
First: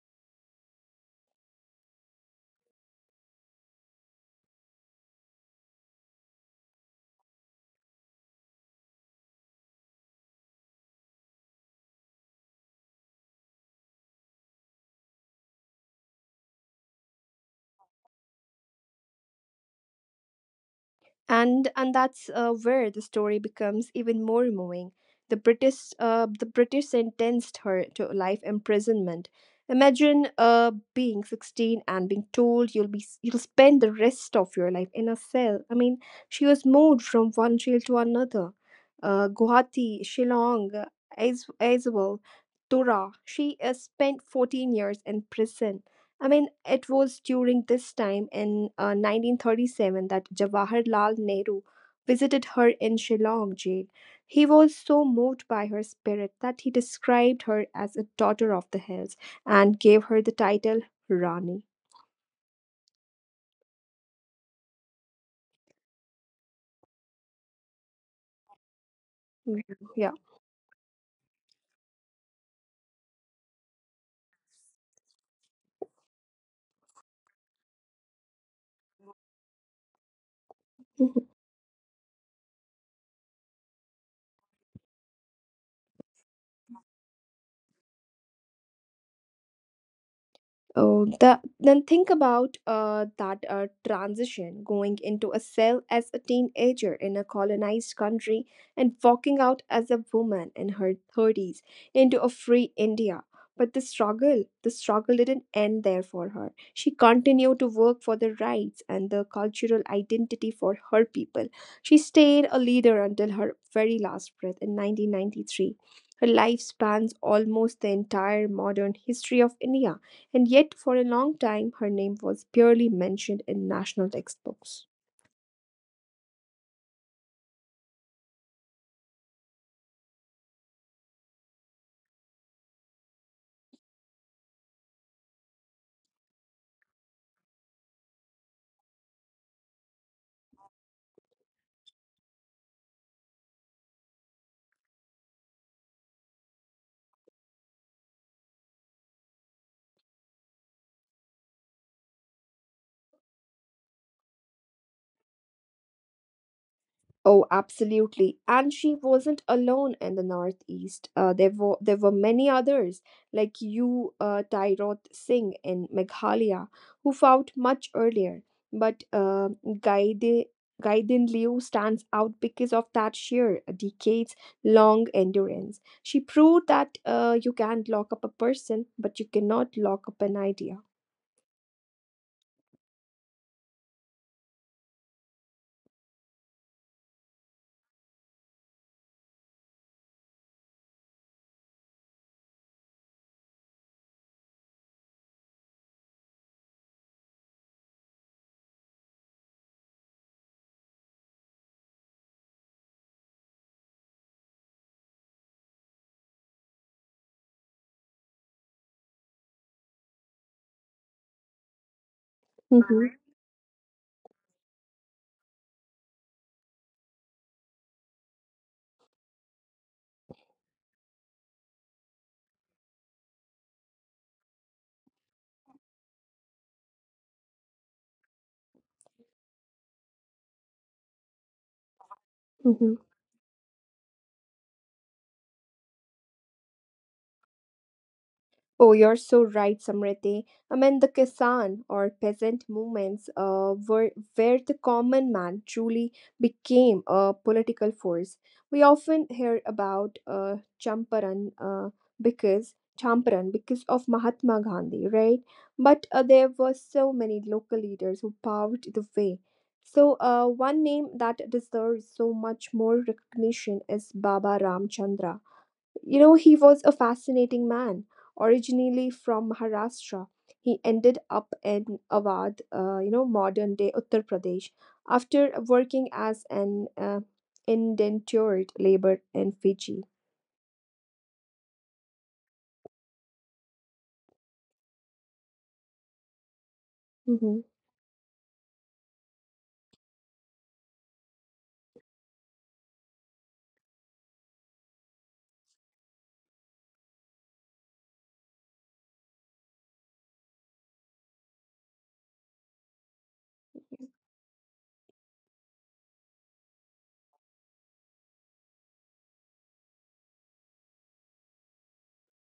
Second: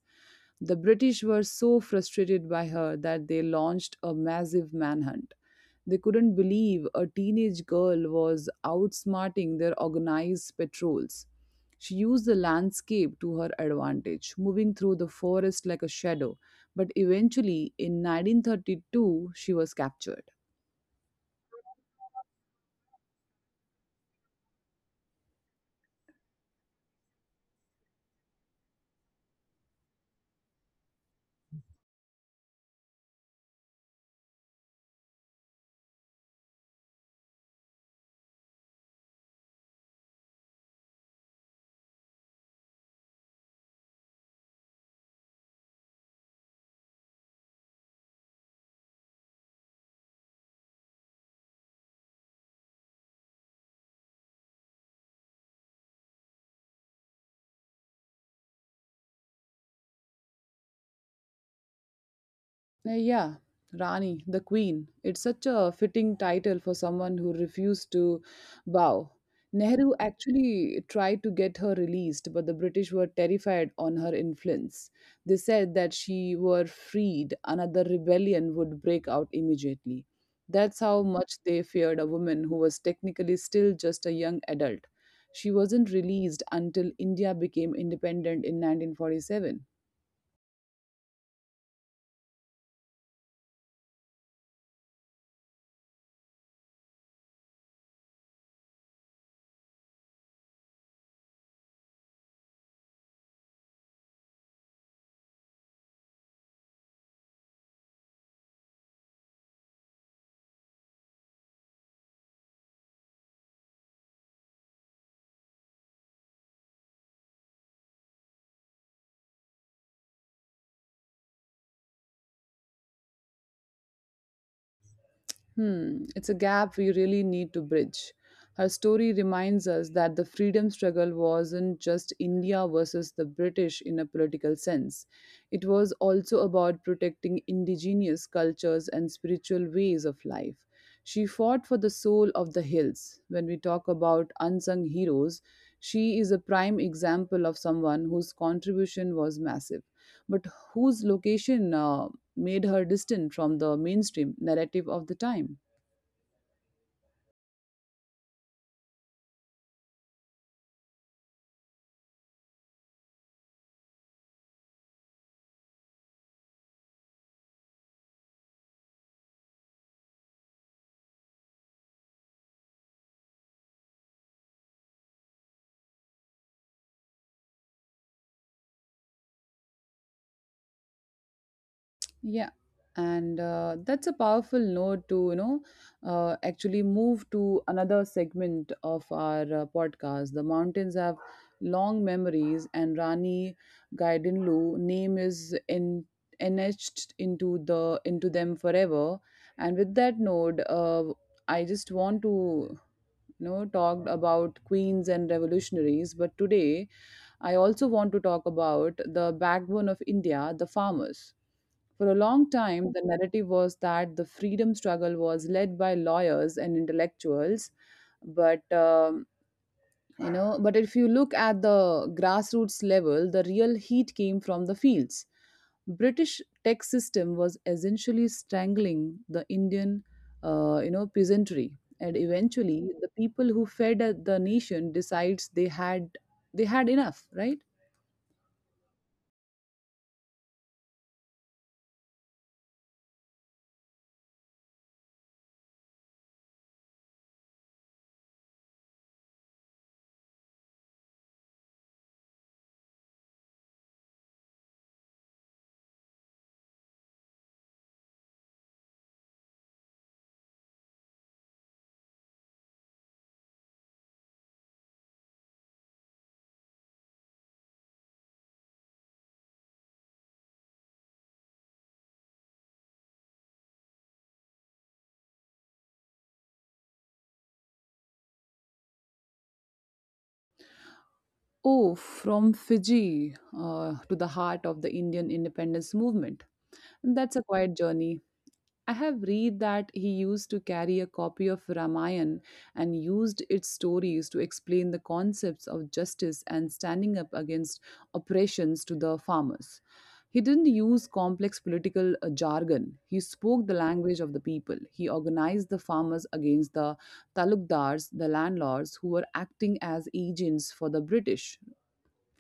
The British were so frustrated by her that they launched a massive manhunt. They couldn't believe a teenage girl was outsmarting their organized patrols. She used the landscape to her advantage, moving through the forest like a shadow, but eventually, in 1932, she was captured. And that's where the story becomes even more moving. The British sentenced her to life imprisonment. Imagine being 16 and being told you'll spend the rest of your life in a cell. I mean, she was moved from one jail to another, Guwahati, Shillong, Aizawl, Tura. She spent 14 years in prison. I mean, it was during this time in 1937 that Jawaharlal Nehru visited her in Shillong jail. He was so moved by her spirit that he described her as a daughter of the hills and gave her the title Rani. Yeah, Rani, the Queen. It's such a fitting title for someone who refused to bow. Mhm. Nehru Yeah. actually tried to get her released, but the British were terrified on her influence. They said that she were freed, another rebellion would break out immediately. That's how Mm-hmm. much they feared a woman who was technically still just a young adult. She wasn't released until India became independent in 1947. Oh, the, then think about that transition going into a cell as a teenager in a colonized country and walking out as a woman in her 30s into a free India. But the struggle didn't end there for her. She continued to work for the rights and the cultural identity for her people. She stayed a leader until her very last breath in 1993. Her life spans almost the entire modern history of India and yet for a long time her name was barely mentioned in national textbooks. Hmm, it's a gap we really need to bridge. Her story reminds us that the freedom struggle wasn't just India versus the British in a political sense. It was also about protecting indigenous cultures and spiritual ways of life. She fought for the soul of the hills. When we talk about unsung heroes, she is a prime example of someone whose contribution was massive, but whose location made her distant from the mainstream narrative of the time. Oh, absolutely. And she wasn't alone in the Northeast. There were many others like you, Tyroth Singh in Meghalaya, who fought much earlier. But Gaide Gaiden Liu stands out because of that sheer decades long endurance. She proved that you can lock up a person, but you cannot lock up an idea. Yeah, and that's a powerful note to, you know, actually move to another segment of our podcast. The mountains have long memories, and Rani Gaidinlu name is enmeshed into the into them forever. And with that note, I just want to, you know, talk about queens and revolutionaries, but today I also want to talk about the backbone of India, the farmers. For a long time, the Mhm, narrative was that the freedom struggle was led by lawyers and intellectuals, but you know, but if you look at the grassroots level, the real heat came from the fields. British tech system was essentially strangling the Indian, peasantry, and eventually mhm. the people who fed the nation decides they had enough, right? Oh, you're so right, Samriti. I mean, the Kisan or peasant movements were where the common man truly became a political force. We often hear about because Champaran because of Mahatma Gandhi, right? But there were so many local leaders who paved the way. So, one name that deserves so much more recognition is Baba Ramchandra. You know, he was a fascinating man. Originally from Maharashtra, he ended up in Awadh, you know, modern day Uttar Pradesh, after working as an indentured labor in Fiji. Oh, from Fiji to the heart of the Indian independence movement. That's a quiet journey. I have read that he used to carry a copy of Ramayana and used its stories to explain the concepts of justice and standing up against oppressions to the farmers. He didn't use complex political jargon. He spoke the language of the people. He organized the farmers against the talukdars, the landlords, who were acting as agents for the British.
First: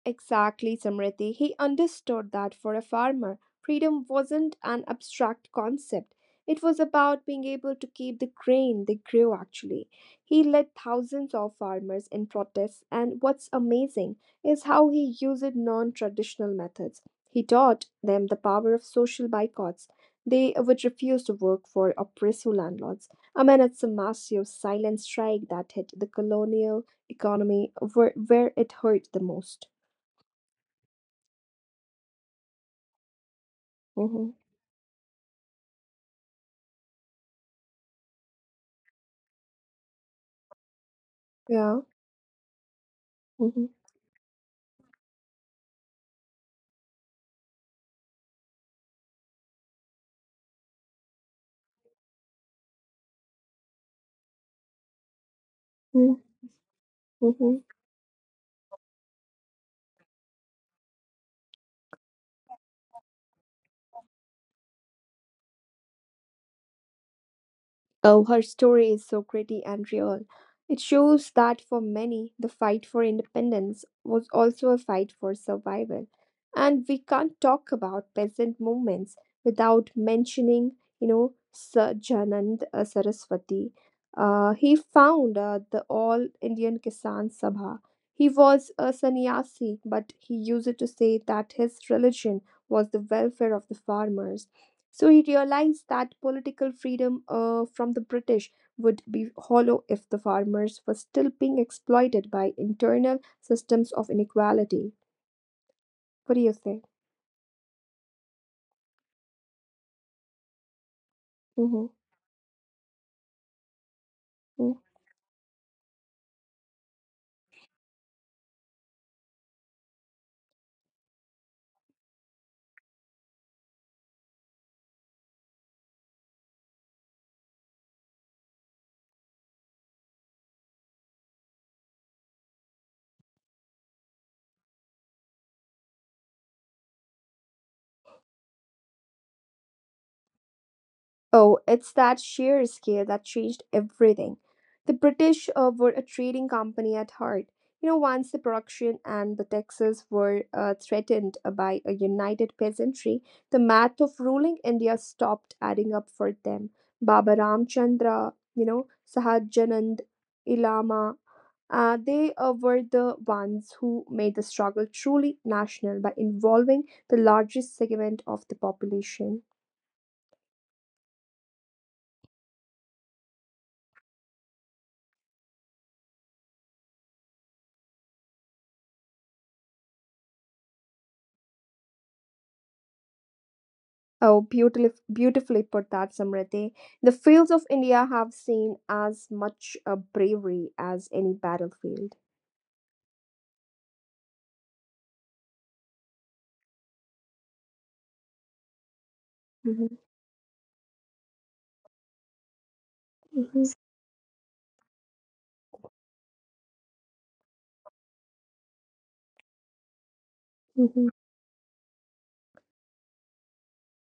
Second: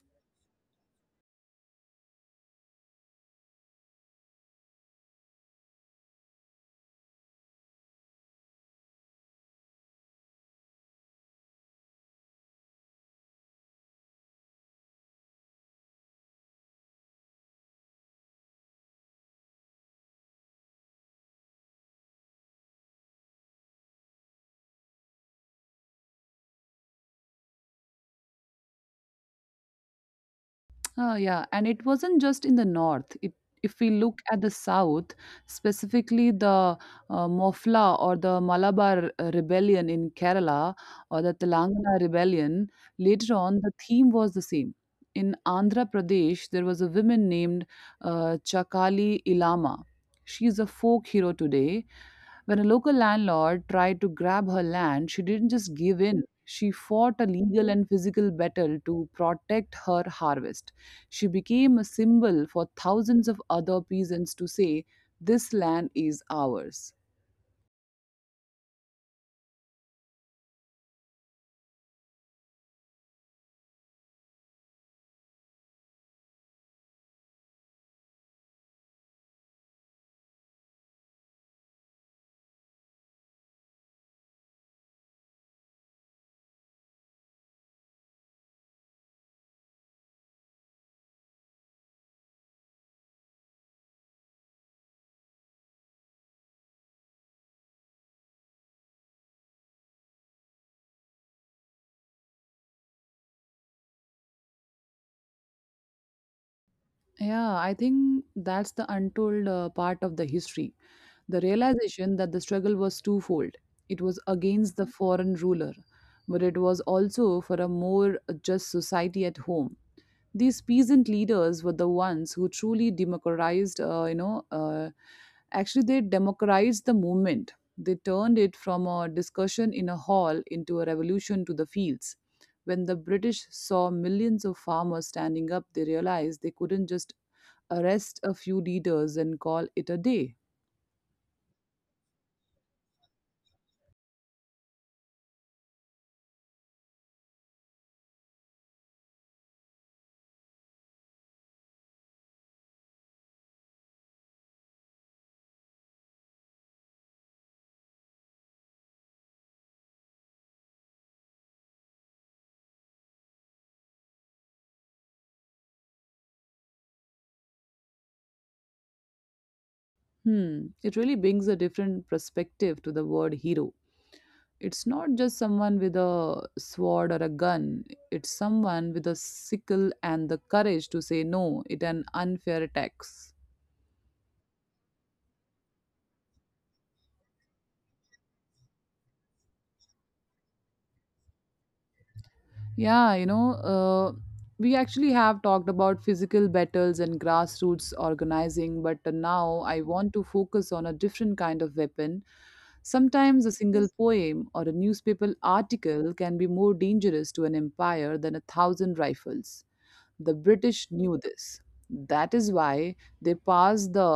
Exactly, Samriti. He understood that for a farmer, freedom wasn't an abstract concept. It was about being able to keep the grain they grew actually. He led thousands of farmers in protests, and what's amazing is how he used non traditional methods. He taught them the power of social boycotts. They would refuse to work for oppressive landlords. I mean, it's a massive silent strike that hit the colonial economy where it hurt the most. Oh, yeah. And it wasn't just in the north. If we look Hmm. at the south, specifically the Mofla or the Malabar rebellion in Kerala, or the Yeah. Telangana rebellion, later on the theme was the same. In Andhra Pradesh, there was a woman named Chakali Ilama. She is a folk hero today. When a local landlord tried to grab her land, she didn't just give Hmm. in. She fought a legal and physical battle to protect her harvest. She became a symbol for thousands of other peasants to say, "This land is ours." Oh, her story is so gritty and real. It shows that for many, the fight for independence was also a fight for survival. And we can't talk about peasant movements without mentioning, Sir Janand Saraswati. He found the All Indian Kisan Sabha. He was a sannyasi, but he used to say that his religion was the welfare of the farmers. So he realized that political freedom from the British would be hollow if the farmers were still being exploited by internal systems of inequality. What do you say? Yeah, I think that's the untold part of the history. The Mm-hmm, mm-hmm. realization that the struggle was twofold: it was against the foreign ruler, but it was also for a more just society at home. These peasant leaders were the ones who truly democratized, you know, actually, they democratized the movement. They turned it from a discussion in a hall into a revolution to the fields. When the British saw millions of farmers standing up, they realized they couldn't just arrest a few leaders and call it a day. Oh, it's that sheer scale that changed everything. The British were a trading company at heart. You know, once the production and the taxes were threatened by a united peasantry, the math of ruling India stopped adding up for them. Baba Ramchandra, you know, Sahajanand, Ilama, they were the ones who made the struggle truly national by involving the largest segment of the population. Hmm, it really brings a different perspective to the word hero. It's not just someone with a sword or a gun, it's someone with a sickle and the courage to say no it an unfair attacks. Oh, beautifully put that, Samriti. The fields of India have seen as much bravery as any battlefield. yeah you know uh, we actually have talked about physical battles and grassroots organizing, but now I Mhm. want to focus on a different kind of weapon. Sometimes a Mhm. single poem or a newspaper article can be more dangerous to an empire than a thousand rifles. The British Mhm. knew this. That is why they passed the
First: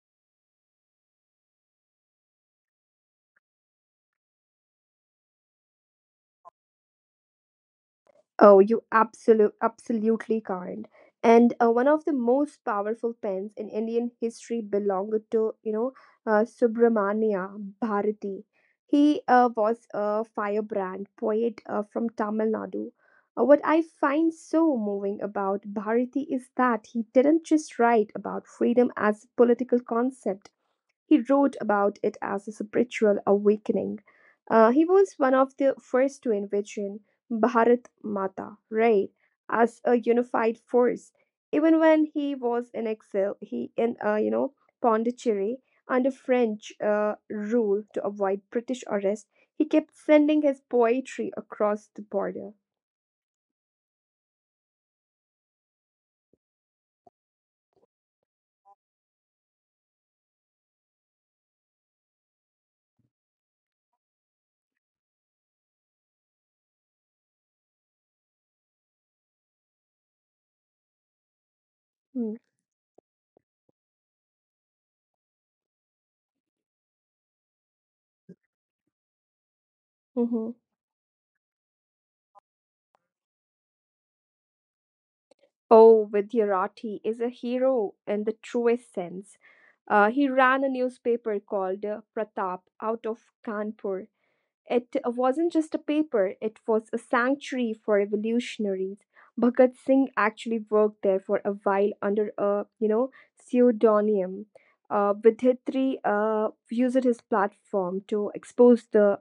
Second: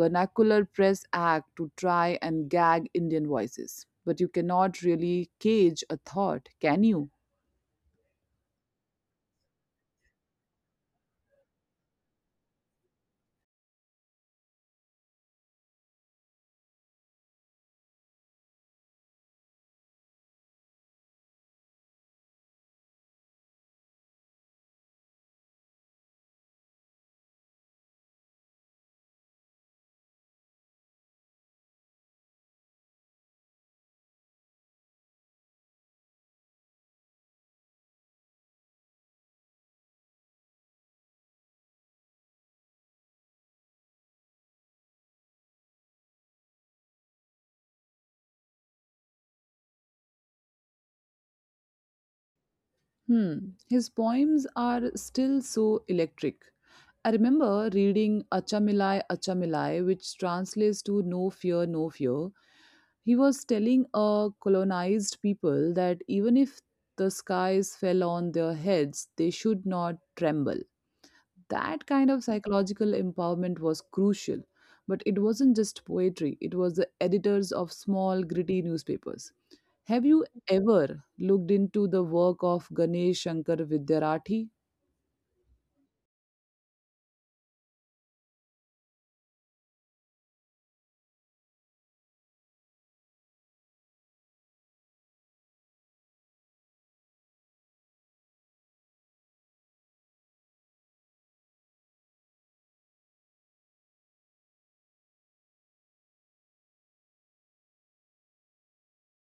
Vernacular Press Act to try and gag Indian voices. But you cannot really cage a thought, can you? Oh, absolutely can't. And one of the most powerful pens in Indian history belonged to, you know, Subramania Bharati. He was a firebrand poet from Tamil Nadu. What I find so moving about Bharati is that he didn't just write about freedom as a political concept. He wrote about it as a spiritual awakening. He was one of the first to envision Bharat Mata, right, as a unified force. Even when he was in exile, he in you know Pondicherry under French rule to avoid British arrest, he kept sending his poetry across the border. Hmm. His poems are still so electric. I remember reading Achamilai Achamilai, which translates to No Fear, No Fear. He was telling a colonized people that even if the skies fell on their heads, they should not tremble. That kind of Mm, psychological empowerment was crucial. But it wasn't just poetry, it was the editors of small, gritty newspapers. Have you mhm. ever looked into the work of Ganesh Shankar Vidyarathi? Oh, Vidyarati is a hero in the truest sense. He ran a newspaper called Pratap out of Kanpur. It wasn't just a paper, it was a sanctuary for revolutionaries. Bhagat Singh actually worked there for a while under a, you know, pseudonym. Vidhitri used his platform to expose the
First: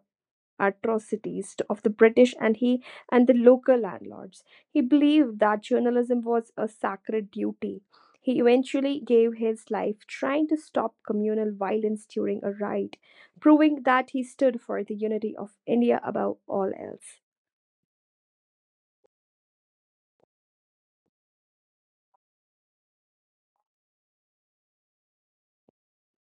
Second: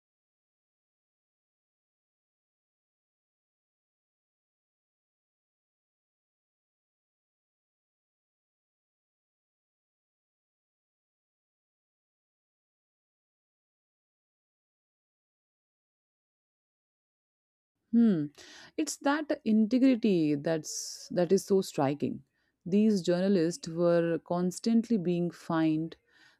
of the British and he and the local landlords. He believed that journalism was a sacred duty. He eventually gave his life trying to stop communal violence during a riot, proving that he stood for the unity of India above all else. Hmm. It's that integrity that is so striking. These journalists were constantly being fined.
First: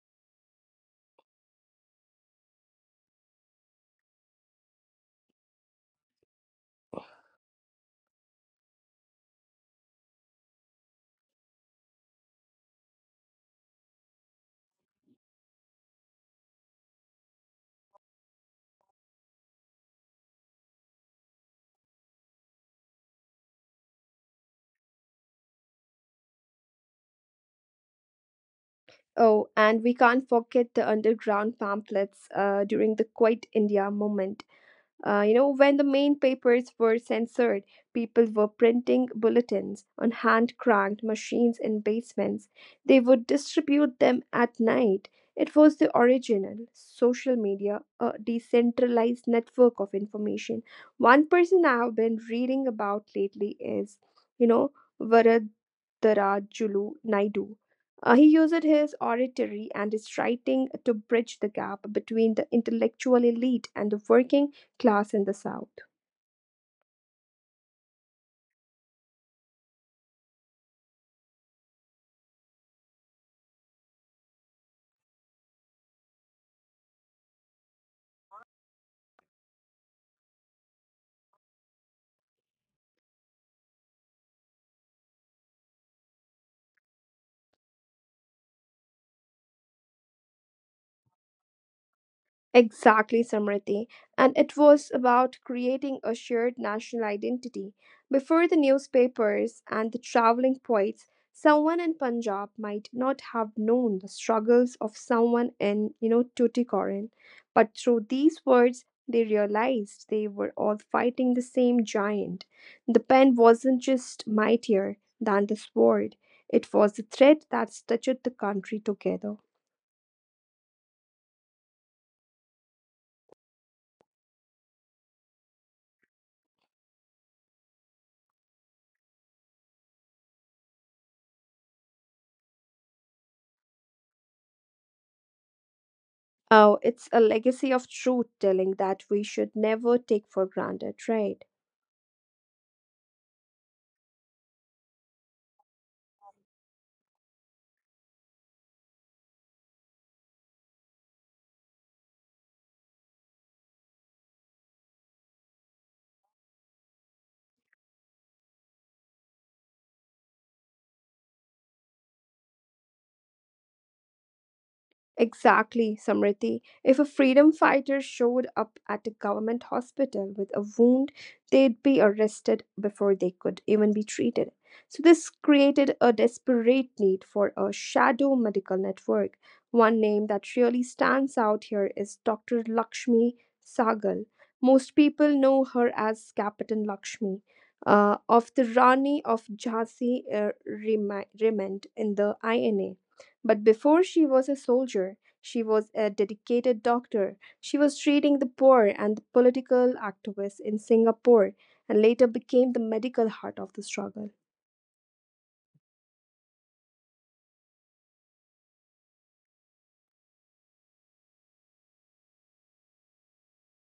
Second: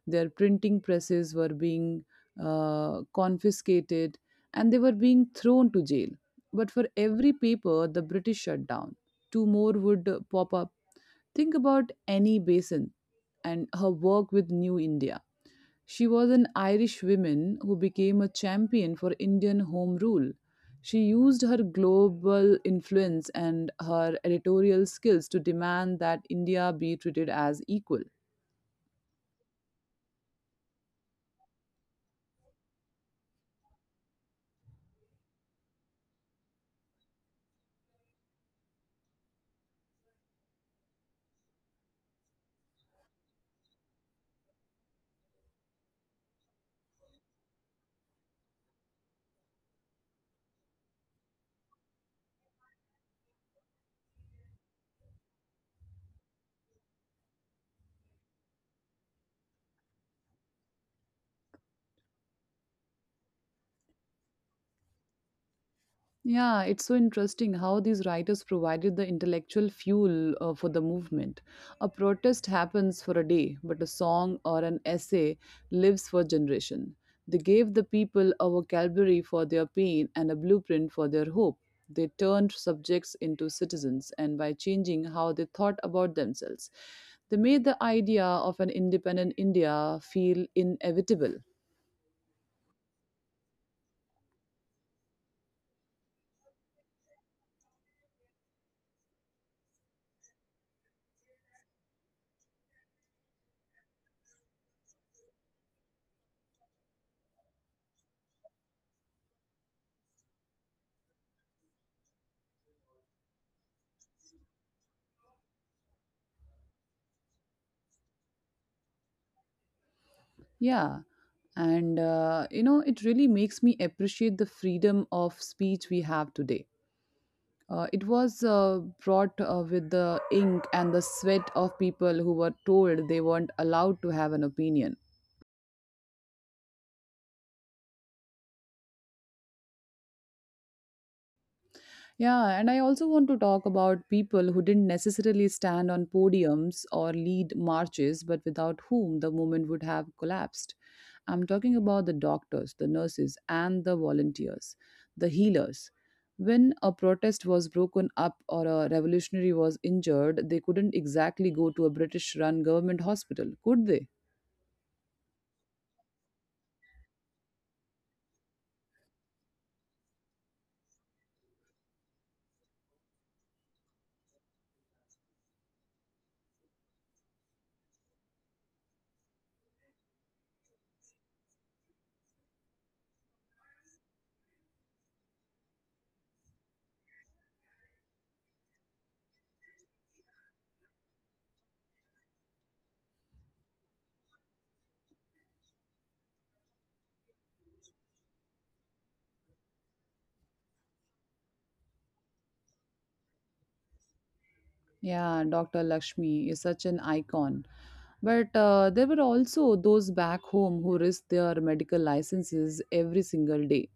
Their printing presses were being confiscated, and they were being thrown to jail. But for every paper, the British shut down. Two more would pop up. Think about Annie Basin and her work with New India. She was an Irish woman who became a champion for Indian home rule. She used her global influence and her editorial skills to demand that India be treated as equal. Oh, and we can't forget the underground pamphlets during the Quit India movement. You know, when the main papers were censored, people were printing bulletins on hand cranked machines in basements. They would distribute them at night. It was the original social media, a decentralized network of information. One person I have been reading about lately is, you know, Varadarajulu Naidu. He used his oratory and his writing to bridge the gap between the intellectual elite and the working class in the South. Yeah, it's so interesting how these writers provided the intellectual fuel for the movement. A protest happens for a day, but a song or an essay lives for generation. They gave the people a vocabulary for their pain and a blueprint for their hope. They turned subjects into citizens, and by changing how they thought about themselves, they made the idea of an independent India feel inevitable. Exactly, Samriti. And it was about creating a shared national identity. Before the newspapers and the traveling poets, someone in Punjab might not have known the struggles of someone in, you know, Tuticorin. But through these words, they realized they were all fighting the same giant. The pen wasn't just mightier than the sword, it was the thread that stitched the country together. Yeah. It really makes me appreciate the freedom of speech we have today. It was brought with the ink and the sweat of people who were told they weren't allowed to have an opinion. Oh, it's a legacy of truth telling that we should never take for granted, right? Yeah, and I also want to talk about people who didn't necessarily stand on podiums or lead marches, but without whom the movement would have collapsed. I'm talking about the doctors, the nurses, and the volunteers, the healers. When a protest was broken up or a revolutionary was injured, they couldn't exactly go to a British run government hospital, could they? Exactly, Samriti. If a freedom fighter showed up at a government hospital with a wound, they'd be arrested before they could even be treated. So, this created a desperate need for a shadow medical network. One name that really stands out here is Dr. Lakshmi Sagal. Most people know her as Captain Lakshmi, of the Rani of Jhansi Remand in the INA. But before she was a soldier, she was a dedicated doctor. She was treating the poor and the political activists in Singapore and later became the medical heart of the struggle. Yeah, Dr. Lakshmi is such an icon. But there were also those back home who risked their medical licenses every single day.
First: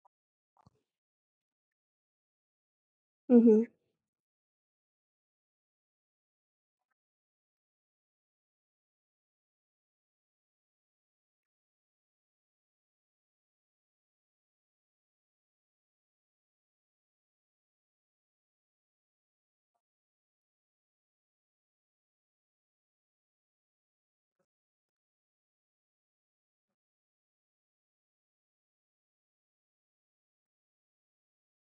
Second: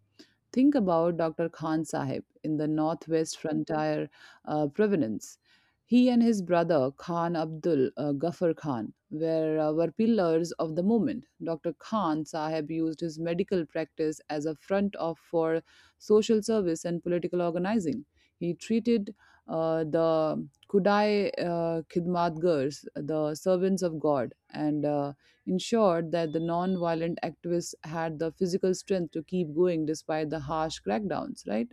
Think about Dr. Khan Sahib in the northwest Mm-hmm. frontier provenance. He and his brother Khan Abdul Ghaffar Khan were pillars of the movement. Dr. Khan Sahib used his medical practice as a front of for social service and political organizing. He treated the Kudai Khidmatgars, the servants of God, and ensured that the non-violent activists had the physical strength to keep going despite the harsh crackdowns, right?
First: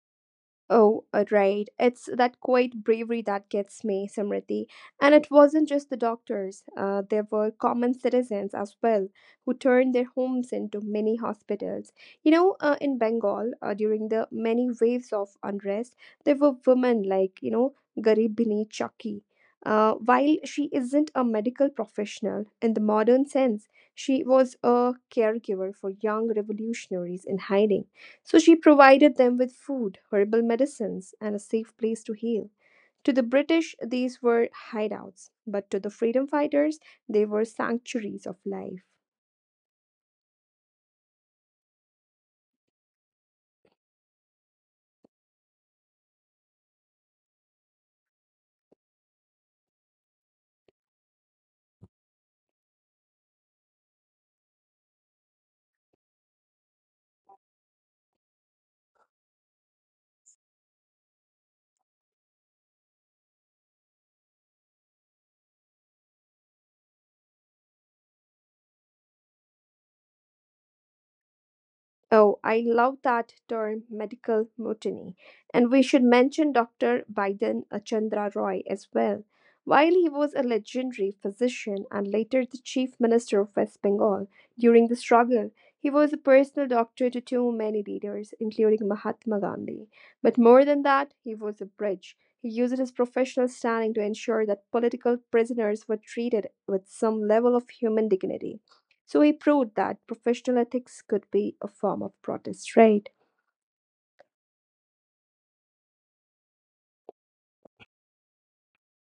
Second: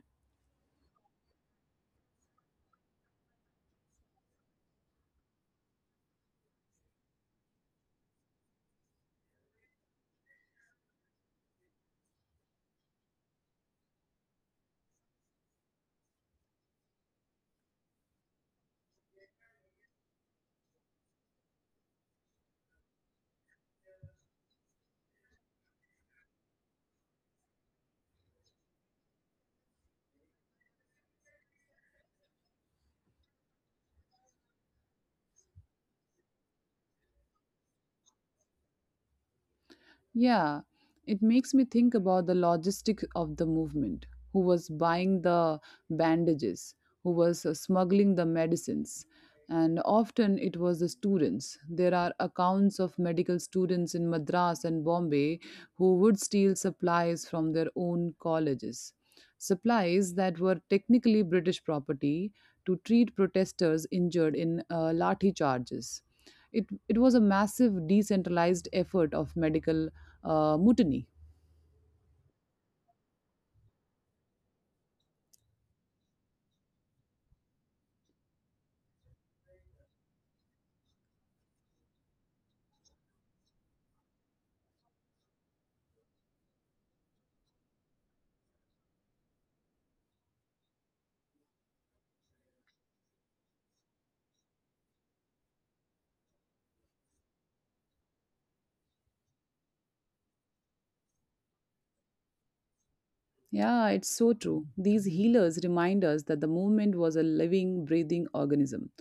Oh, right. It's that quiet bravery that gets me, Samriti. And it wasn't just the doctors, there were common citizens as well who turned their homes into mini hospitals. You know, in Bengal, during the many waves of unrest, there were women like, you know, Garibini Chaki. While she isn't a medical professional in the modern sense, she was a caregiver for young revolutionaries in hiding. So she provided them with food, herbal medicines, and a safe place to heal. To the British, these were hideouts, but to the freedom fighters, they were sanctuaries of life. Yeah, it makes me think about the logistics of the movement. Who was buying the bandages? Who was smuggling the medicines? And often it was the students. There are accounts of medical students in Madras and Bombay who would steal supplies from their own colleges. Supplies that were technically British property to treat protesters injured in lathi charges. It was a massive decentralized effort of medical mutiny. Oh, I love that term, medical mutiny. And we should mention Dr. Biden Chandra Roy as well. While he was a legendary physician and later the chief minister of West Bengal during the struggle, he was a personal doctor to too many leaders, including Mahatma Gandhi. But more than that, he was a bridge. He used his professional standing to ensure that political prisoners were treated with some level of human dignity. So he proved that professional ethics could be a form of protest, right? Yeah, it's so true. These healers remind us that the movement was a living, breathing organism.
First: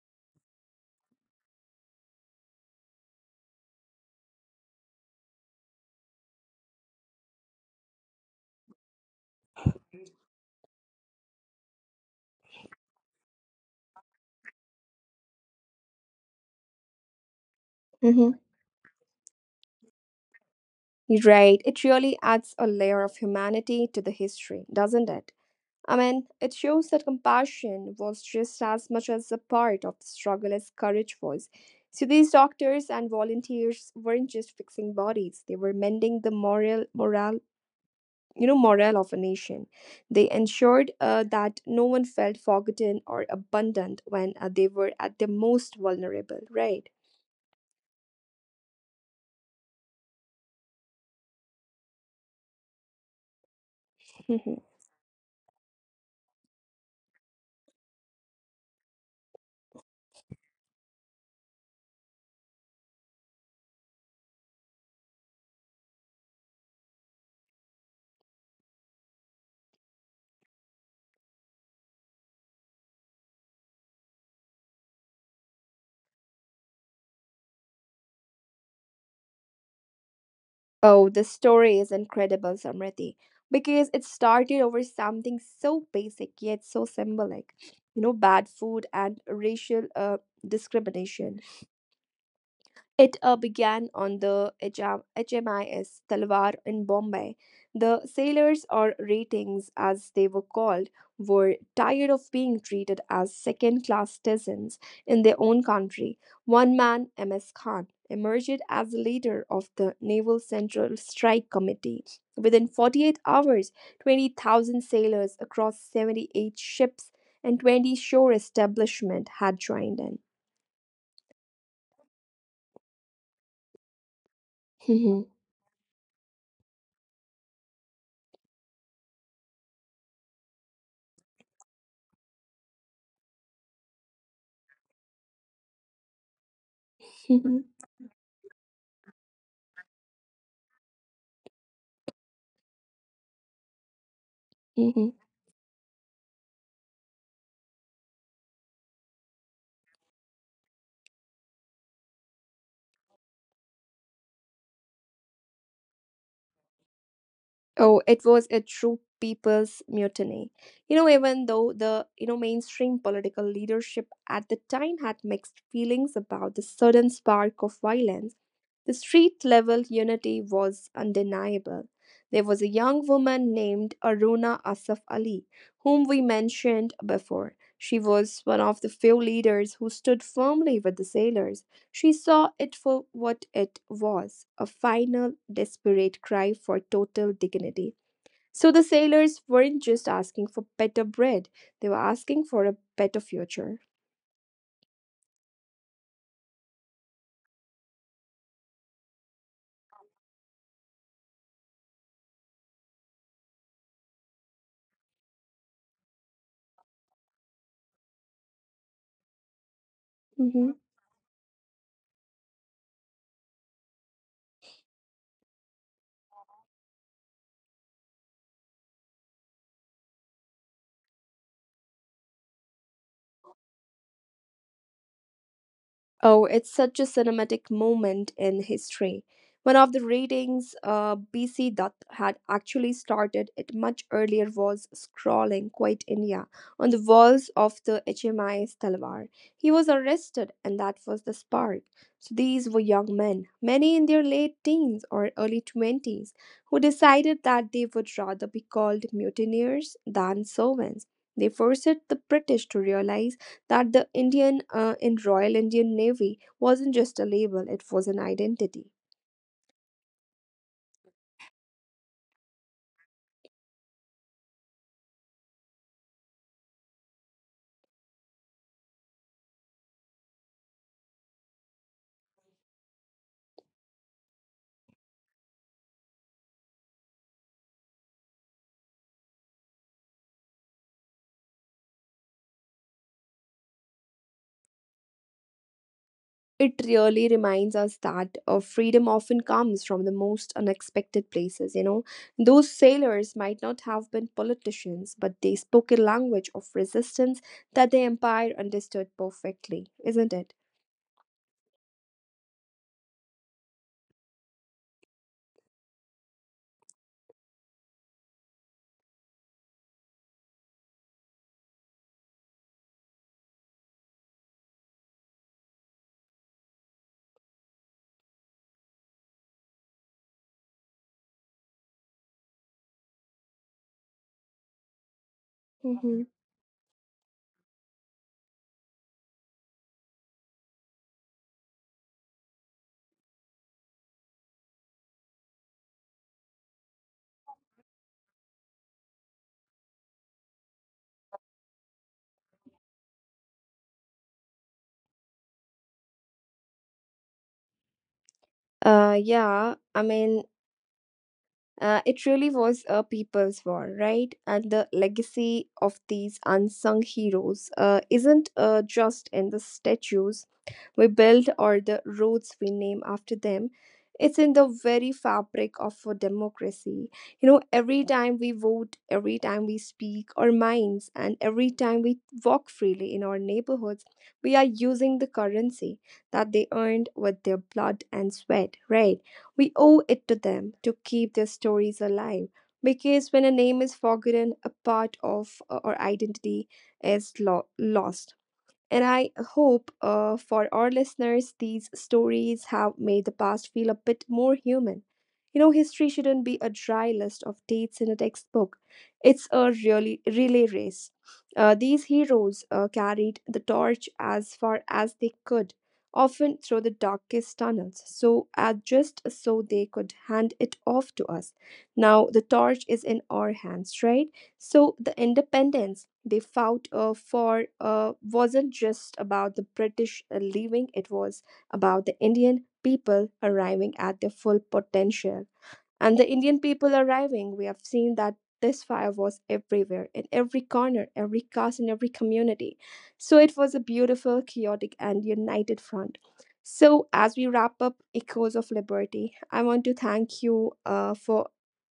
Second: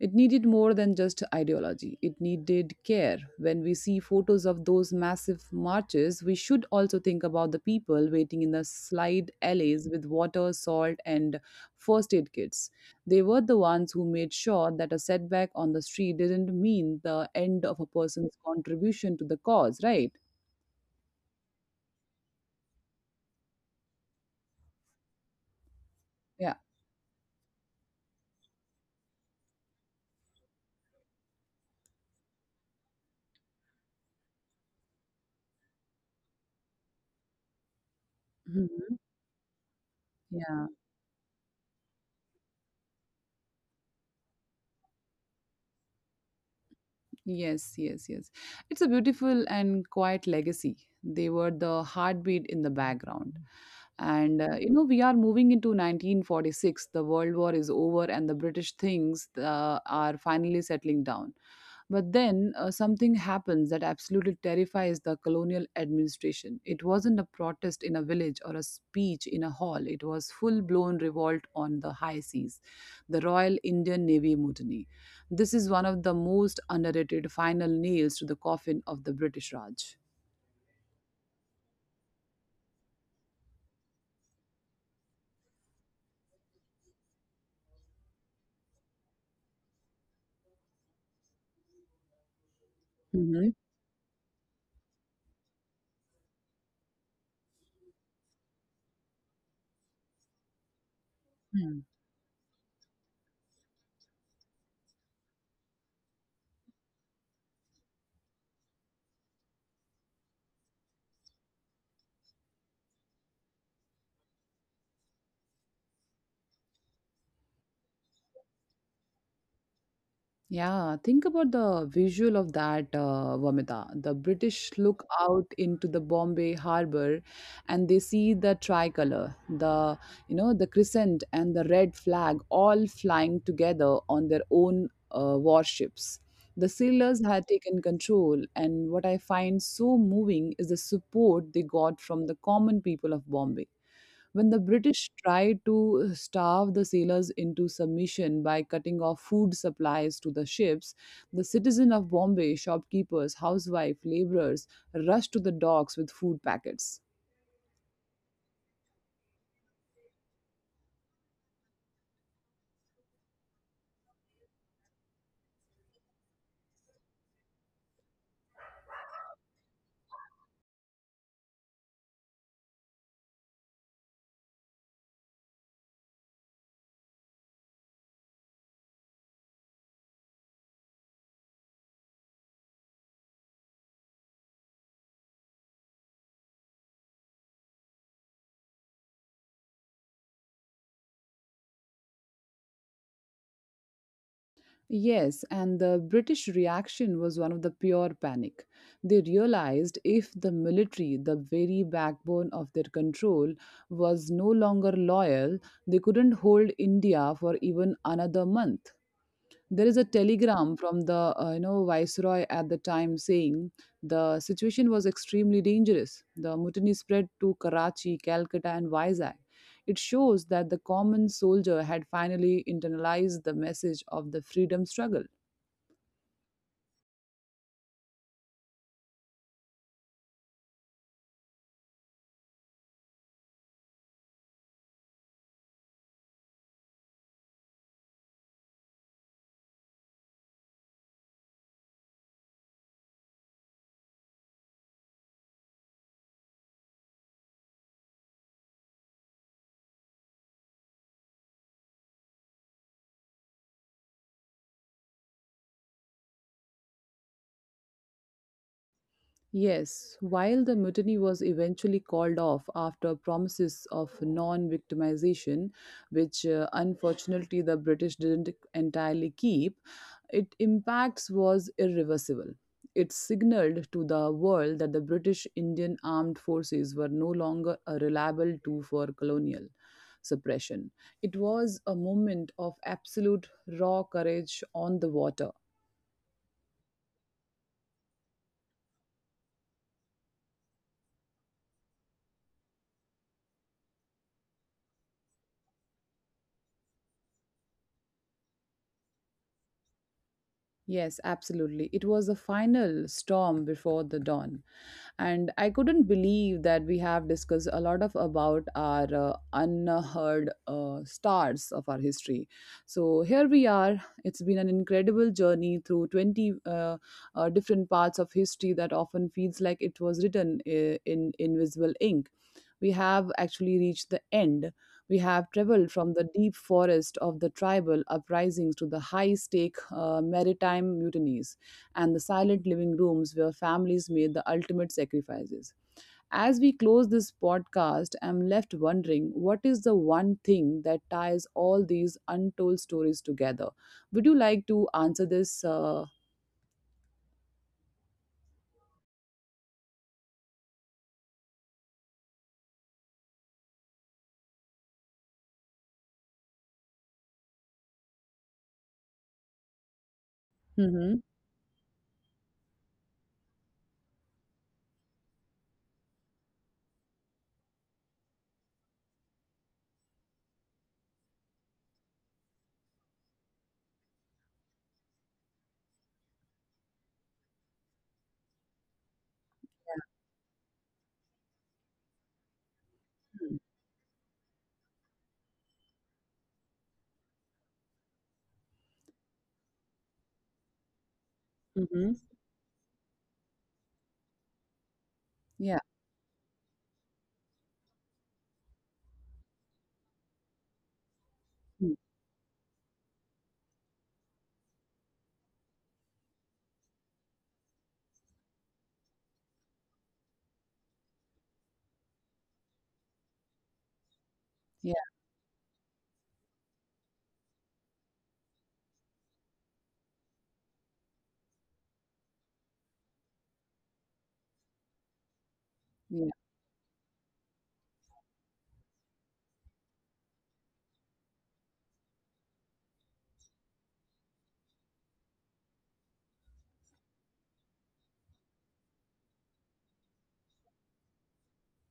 It needed more than just ideology, it needed care. When we see photos of those massive marches, we should also think about the people waiting in the slide alleys with water, salt, and first aid kits. They were the ones who made sure that a setback on the street didn't mean the end of a person's Mm-hmm. contribution to the cause, right? Right. It really adds a layer of humanity to the history, doesn't it? I mean, Yeah. it shows that compassion was just as much as a part of the struggle as courage was. So these doctors and volunteers weren't just fixing bodies; they were mending morale, you know, Mhm. morale of a nation. They Yeah. ensured that no one felt forgotten or abandoned when they were at their most vulnerable. Right. Yes, yes, yes. It's a beautiful and quiet legacy. They were the heartbeat in the background. (laughs) We are moving into 1946. The World War is over, and the British things are finally settling down. But then something happens that absolutely terrifies the colonial administration. It wasn't a protest in a village or a speech in a hall, it was full blown revolt on the high seas, the Royal Indian Navy Mutiny. This is one of the most underrated final nails to the coffin of the British Raj. Oh, the story is incredible, Samriti, because it started over something so basic yet so symbolic. You know, bad food and racial discrimination. It Mhm. began on the HMIS Talwar in Bombay. The sailors, or ratings as they were called, were tired of being treated as second class citizens in their own country. One man, M.S. Khan, emerged as the leader of the Naval Central Strike Committee. Within 48 hours, 20,000 sailors across 78 ships and 20 shore establishments had joined Yeah, think about the visual of that Vamita. The British look in. out into the Bombay harbor and they see the tricolor, the the crescent and the red flag all flying together on their own warships. The sailors had taken control, and what I find so moving is the support they got from the common people of Bombay. When the British (laughs) tried to starve the sailors into submission by cutting off food supplies to the ships, the citizens of Bombay, shopkeepers, housewives, laborers, rushed to the docks with food packets. Oh, it was a true people's mutiny. You know, even though the mainstream political leadership at the time had mixed feelings about the sudden spark of violence, the street level unity was undeniable. There was a young woman named Aruna Asaf Ali, whom we mentioned before. She was one of the few leaders who stood firmly with the sailors. She saw it for what it was, a final, desperate cry for total dignity. So the sailors weren't just asking for better bread, they were asking for a better future. Yes, and the British reaction was one of the pure panic. They realized if the military, the very backbone of their control, was no longer loyal, they couldn't hold India for even another month. There is a Mm-hmm. telegram from the viceroy at the time saying the situation was extremely dangerous. The mutiny spread to Karachi, Calcutta, and Vizag. It shows that the common soldier had finally internalized the message of the freedom struggle. Oh, it's such a cinematic moment in history. One of the readings BC that had actually started it much earlier was scrawling quite India on the walls of the HMI's Talwar. He was arrested, and that was the spark. So these were young men, many in their late teens or early 20s, who decided that they would rather be called mutineers than servants. They forced the British to realize that the Indian in Royal Indian Navy wasn't just a label, it was an identity. Yes, while the mutiny was eventually called off after promises of non victimization, which unfortunately the British didn't entirely keep, its impacts was irreversible. It signaled to the world that the British Indian armed forces were no longer a reliable tool for colonial suppression. It was a moment of absolute raw courage on the water. It really reminds us that freedom often comes from the most unexpected places. You know, those sailors might not have been politicians, but they spoke a language of resistance that the empire understood perfectly, isn't it? Yes, absolutely. It was the final storm before the dawn. And I couldn't believe that we have discussed a lot of about our unheard stars of our history. So here we are. It's been an incredible journey through 20 different parts of history that often feels like it was written in invisible ink. We have actually reached the end. We have traveled from Hmm. the deep forest of the tribal uprisings to the high stake maritime mutinies and the silent living rooms where families made the ultimate sacrifices. As we close this podcast, I'm left wondering, what is the one thing that ties all these untold stories together? Would you like to answer this? Yeah, I mean, it really was a people's war, right? And the legacy of these unsung heroes isn't just in the statues we Hmm build or the roads we name after them. It's in the very fabric of our democracy. You know, every time we vote, every time we speak our minds, and every time we walk freely in our neighborhoods, we are using the currency that they earned with their blood and sweat, right? We owe it to them to keep their stories alive, because when a name is forgotten, a part of our identity is lost. And I hope for our listeners, these hmm. stories have made the past feel a bit more human. You know, Yeah. history shouldn't be a dry list of dates in a textbook. It's a really relay race. Mm. These heroes carried the torch as far as they could, often through the darkest tunnels, so just so they could hand it off to us. Now the torch is in our hands, right? So Yeah. the independence they fought for wasn't just about the British leaving, it was about the Indian people arriving at their full potential. And the Yeah. Indian people arriving, we have seen that this fire was everywhere, in every corner, every caste, in every community. So it was a beautiful, chaotic, and united front. So as we wrap up Echoes of Liberty,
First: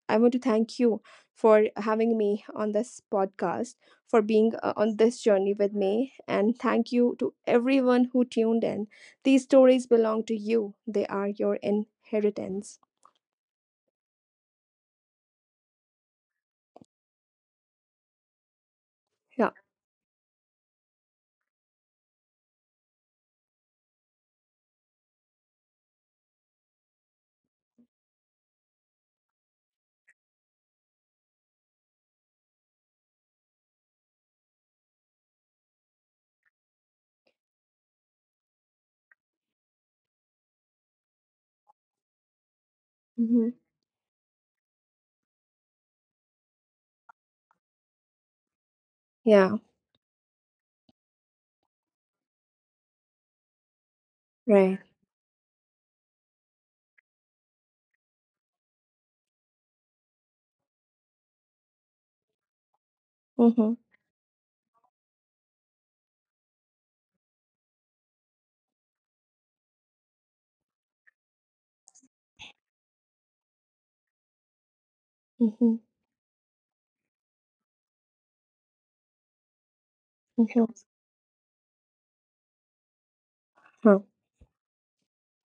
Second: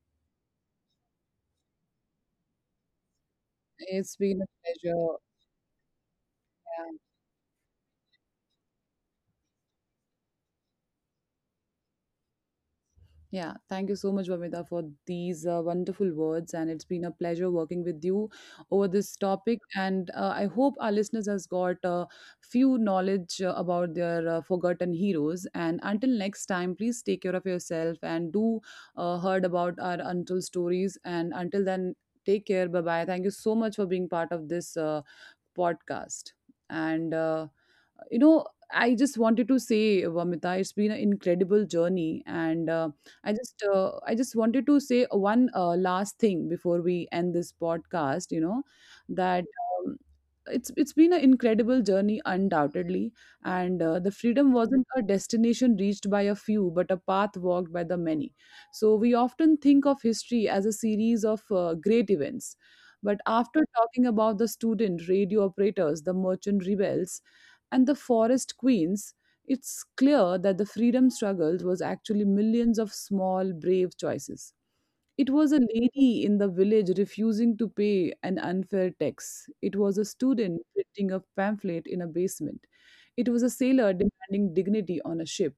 I want to thank you for having me on this podcast, It's for been a being on pleasure. this journey with me, and thank Yeah. you to everyone who tuned in. These stories belong to you; they are your inheritance. Yeah, thank you so much, Vamita, for these wonderful words. And it's been a pleasure working with you over this Yeah. topic. And I hope our listeners has got a few knowledge about their forgotten heroes. And until next time, please take care of yourself and do heard about our untold stories. And until then, take care. Bye bye. Thank you so much for being part of this podcast. And you know I just wanted to say, Vamita, it's been an incredible journey. And I Mhm. just I just wanted to say one last thing before we end this podcast, you know that Yeah, it's been an incredible journey undoubtedly. And The freedom right. wasn't a destination reached by a few, but a path walked by the many. So we often think of history as a series of great events, but after Mhm, talking about the student radio operators, the merchant rebels, and the forest queens, it's clear that the freedom struggle was actually millions of small brave choices. It was a mhm, lady in the village refusing to pay an unfair tax. It was a student mhm, printing a pamphlet in a basement. It was a sailor huh, demanding dignity on a ship.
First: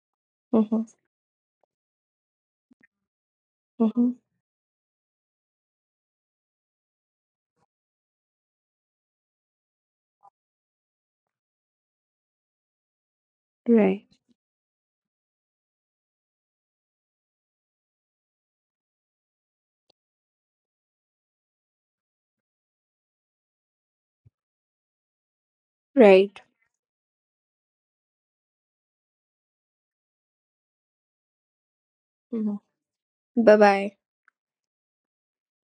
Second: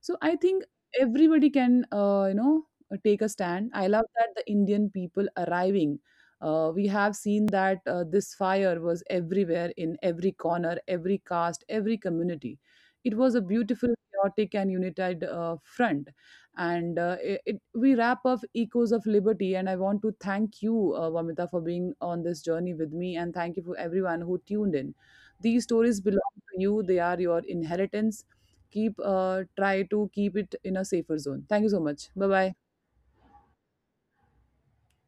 So I think mhm, everybody can, take a stand. I love mhm. that the Indian people arriving. We have seen that this fire was everywhere, in every corner, every caste, every community. It was a beautiful, Right, chaotic, and united front. We wrap up Echoes of Liberty. And I want to thank you, Vamita, for being on this journey with me. And thank you for everyone who tuned in. These stories belong right. to you, they are your inheritance. Keep try to keep it in a safer zone. Thank you so much. Bye bye. Mhm. Bye bye.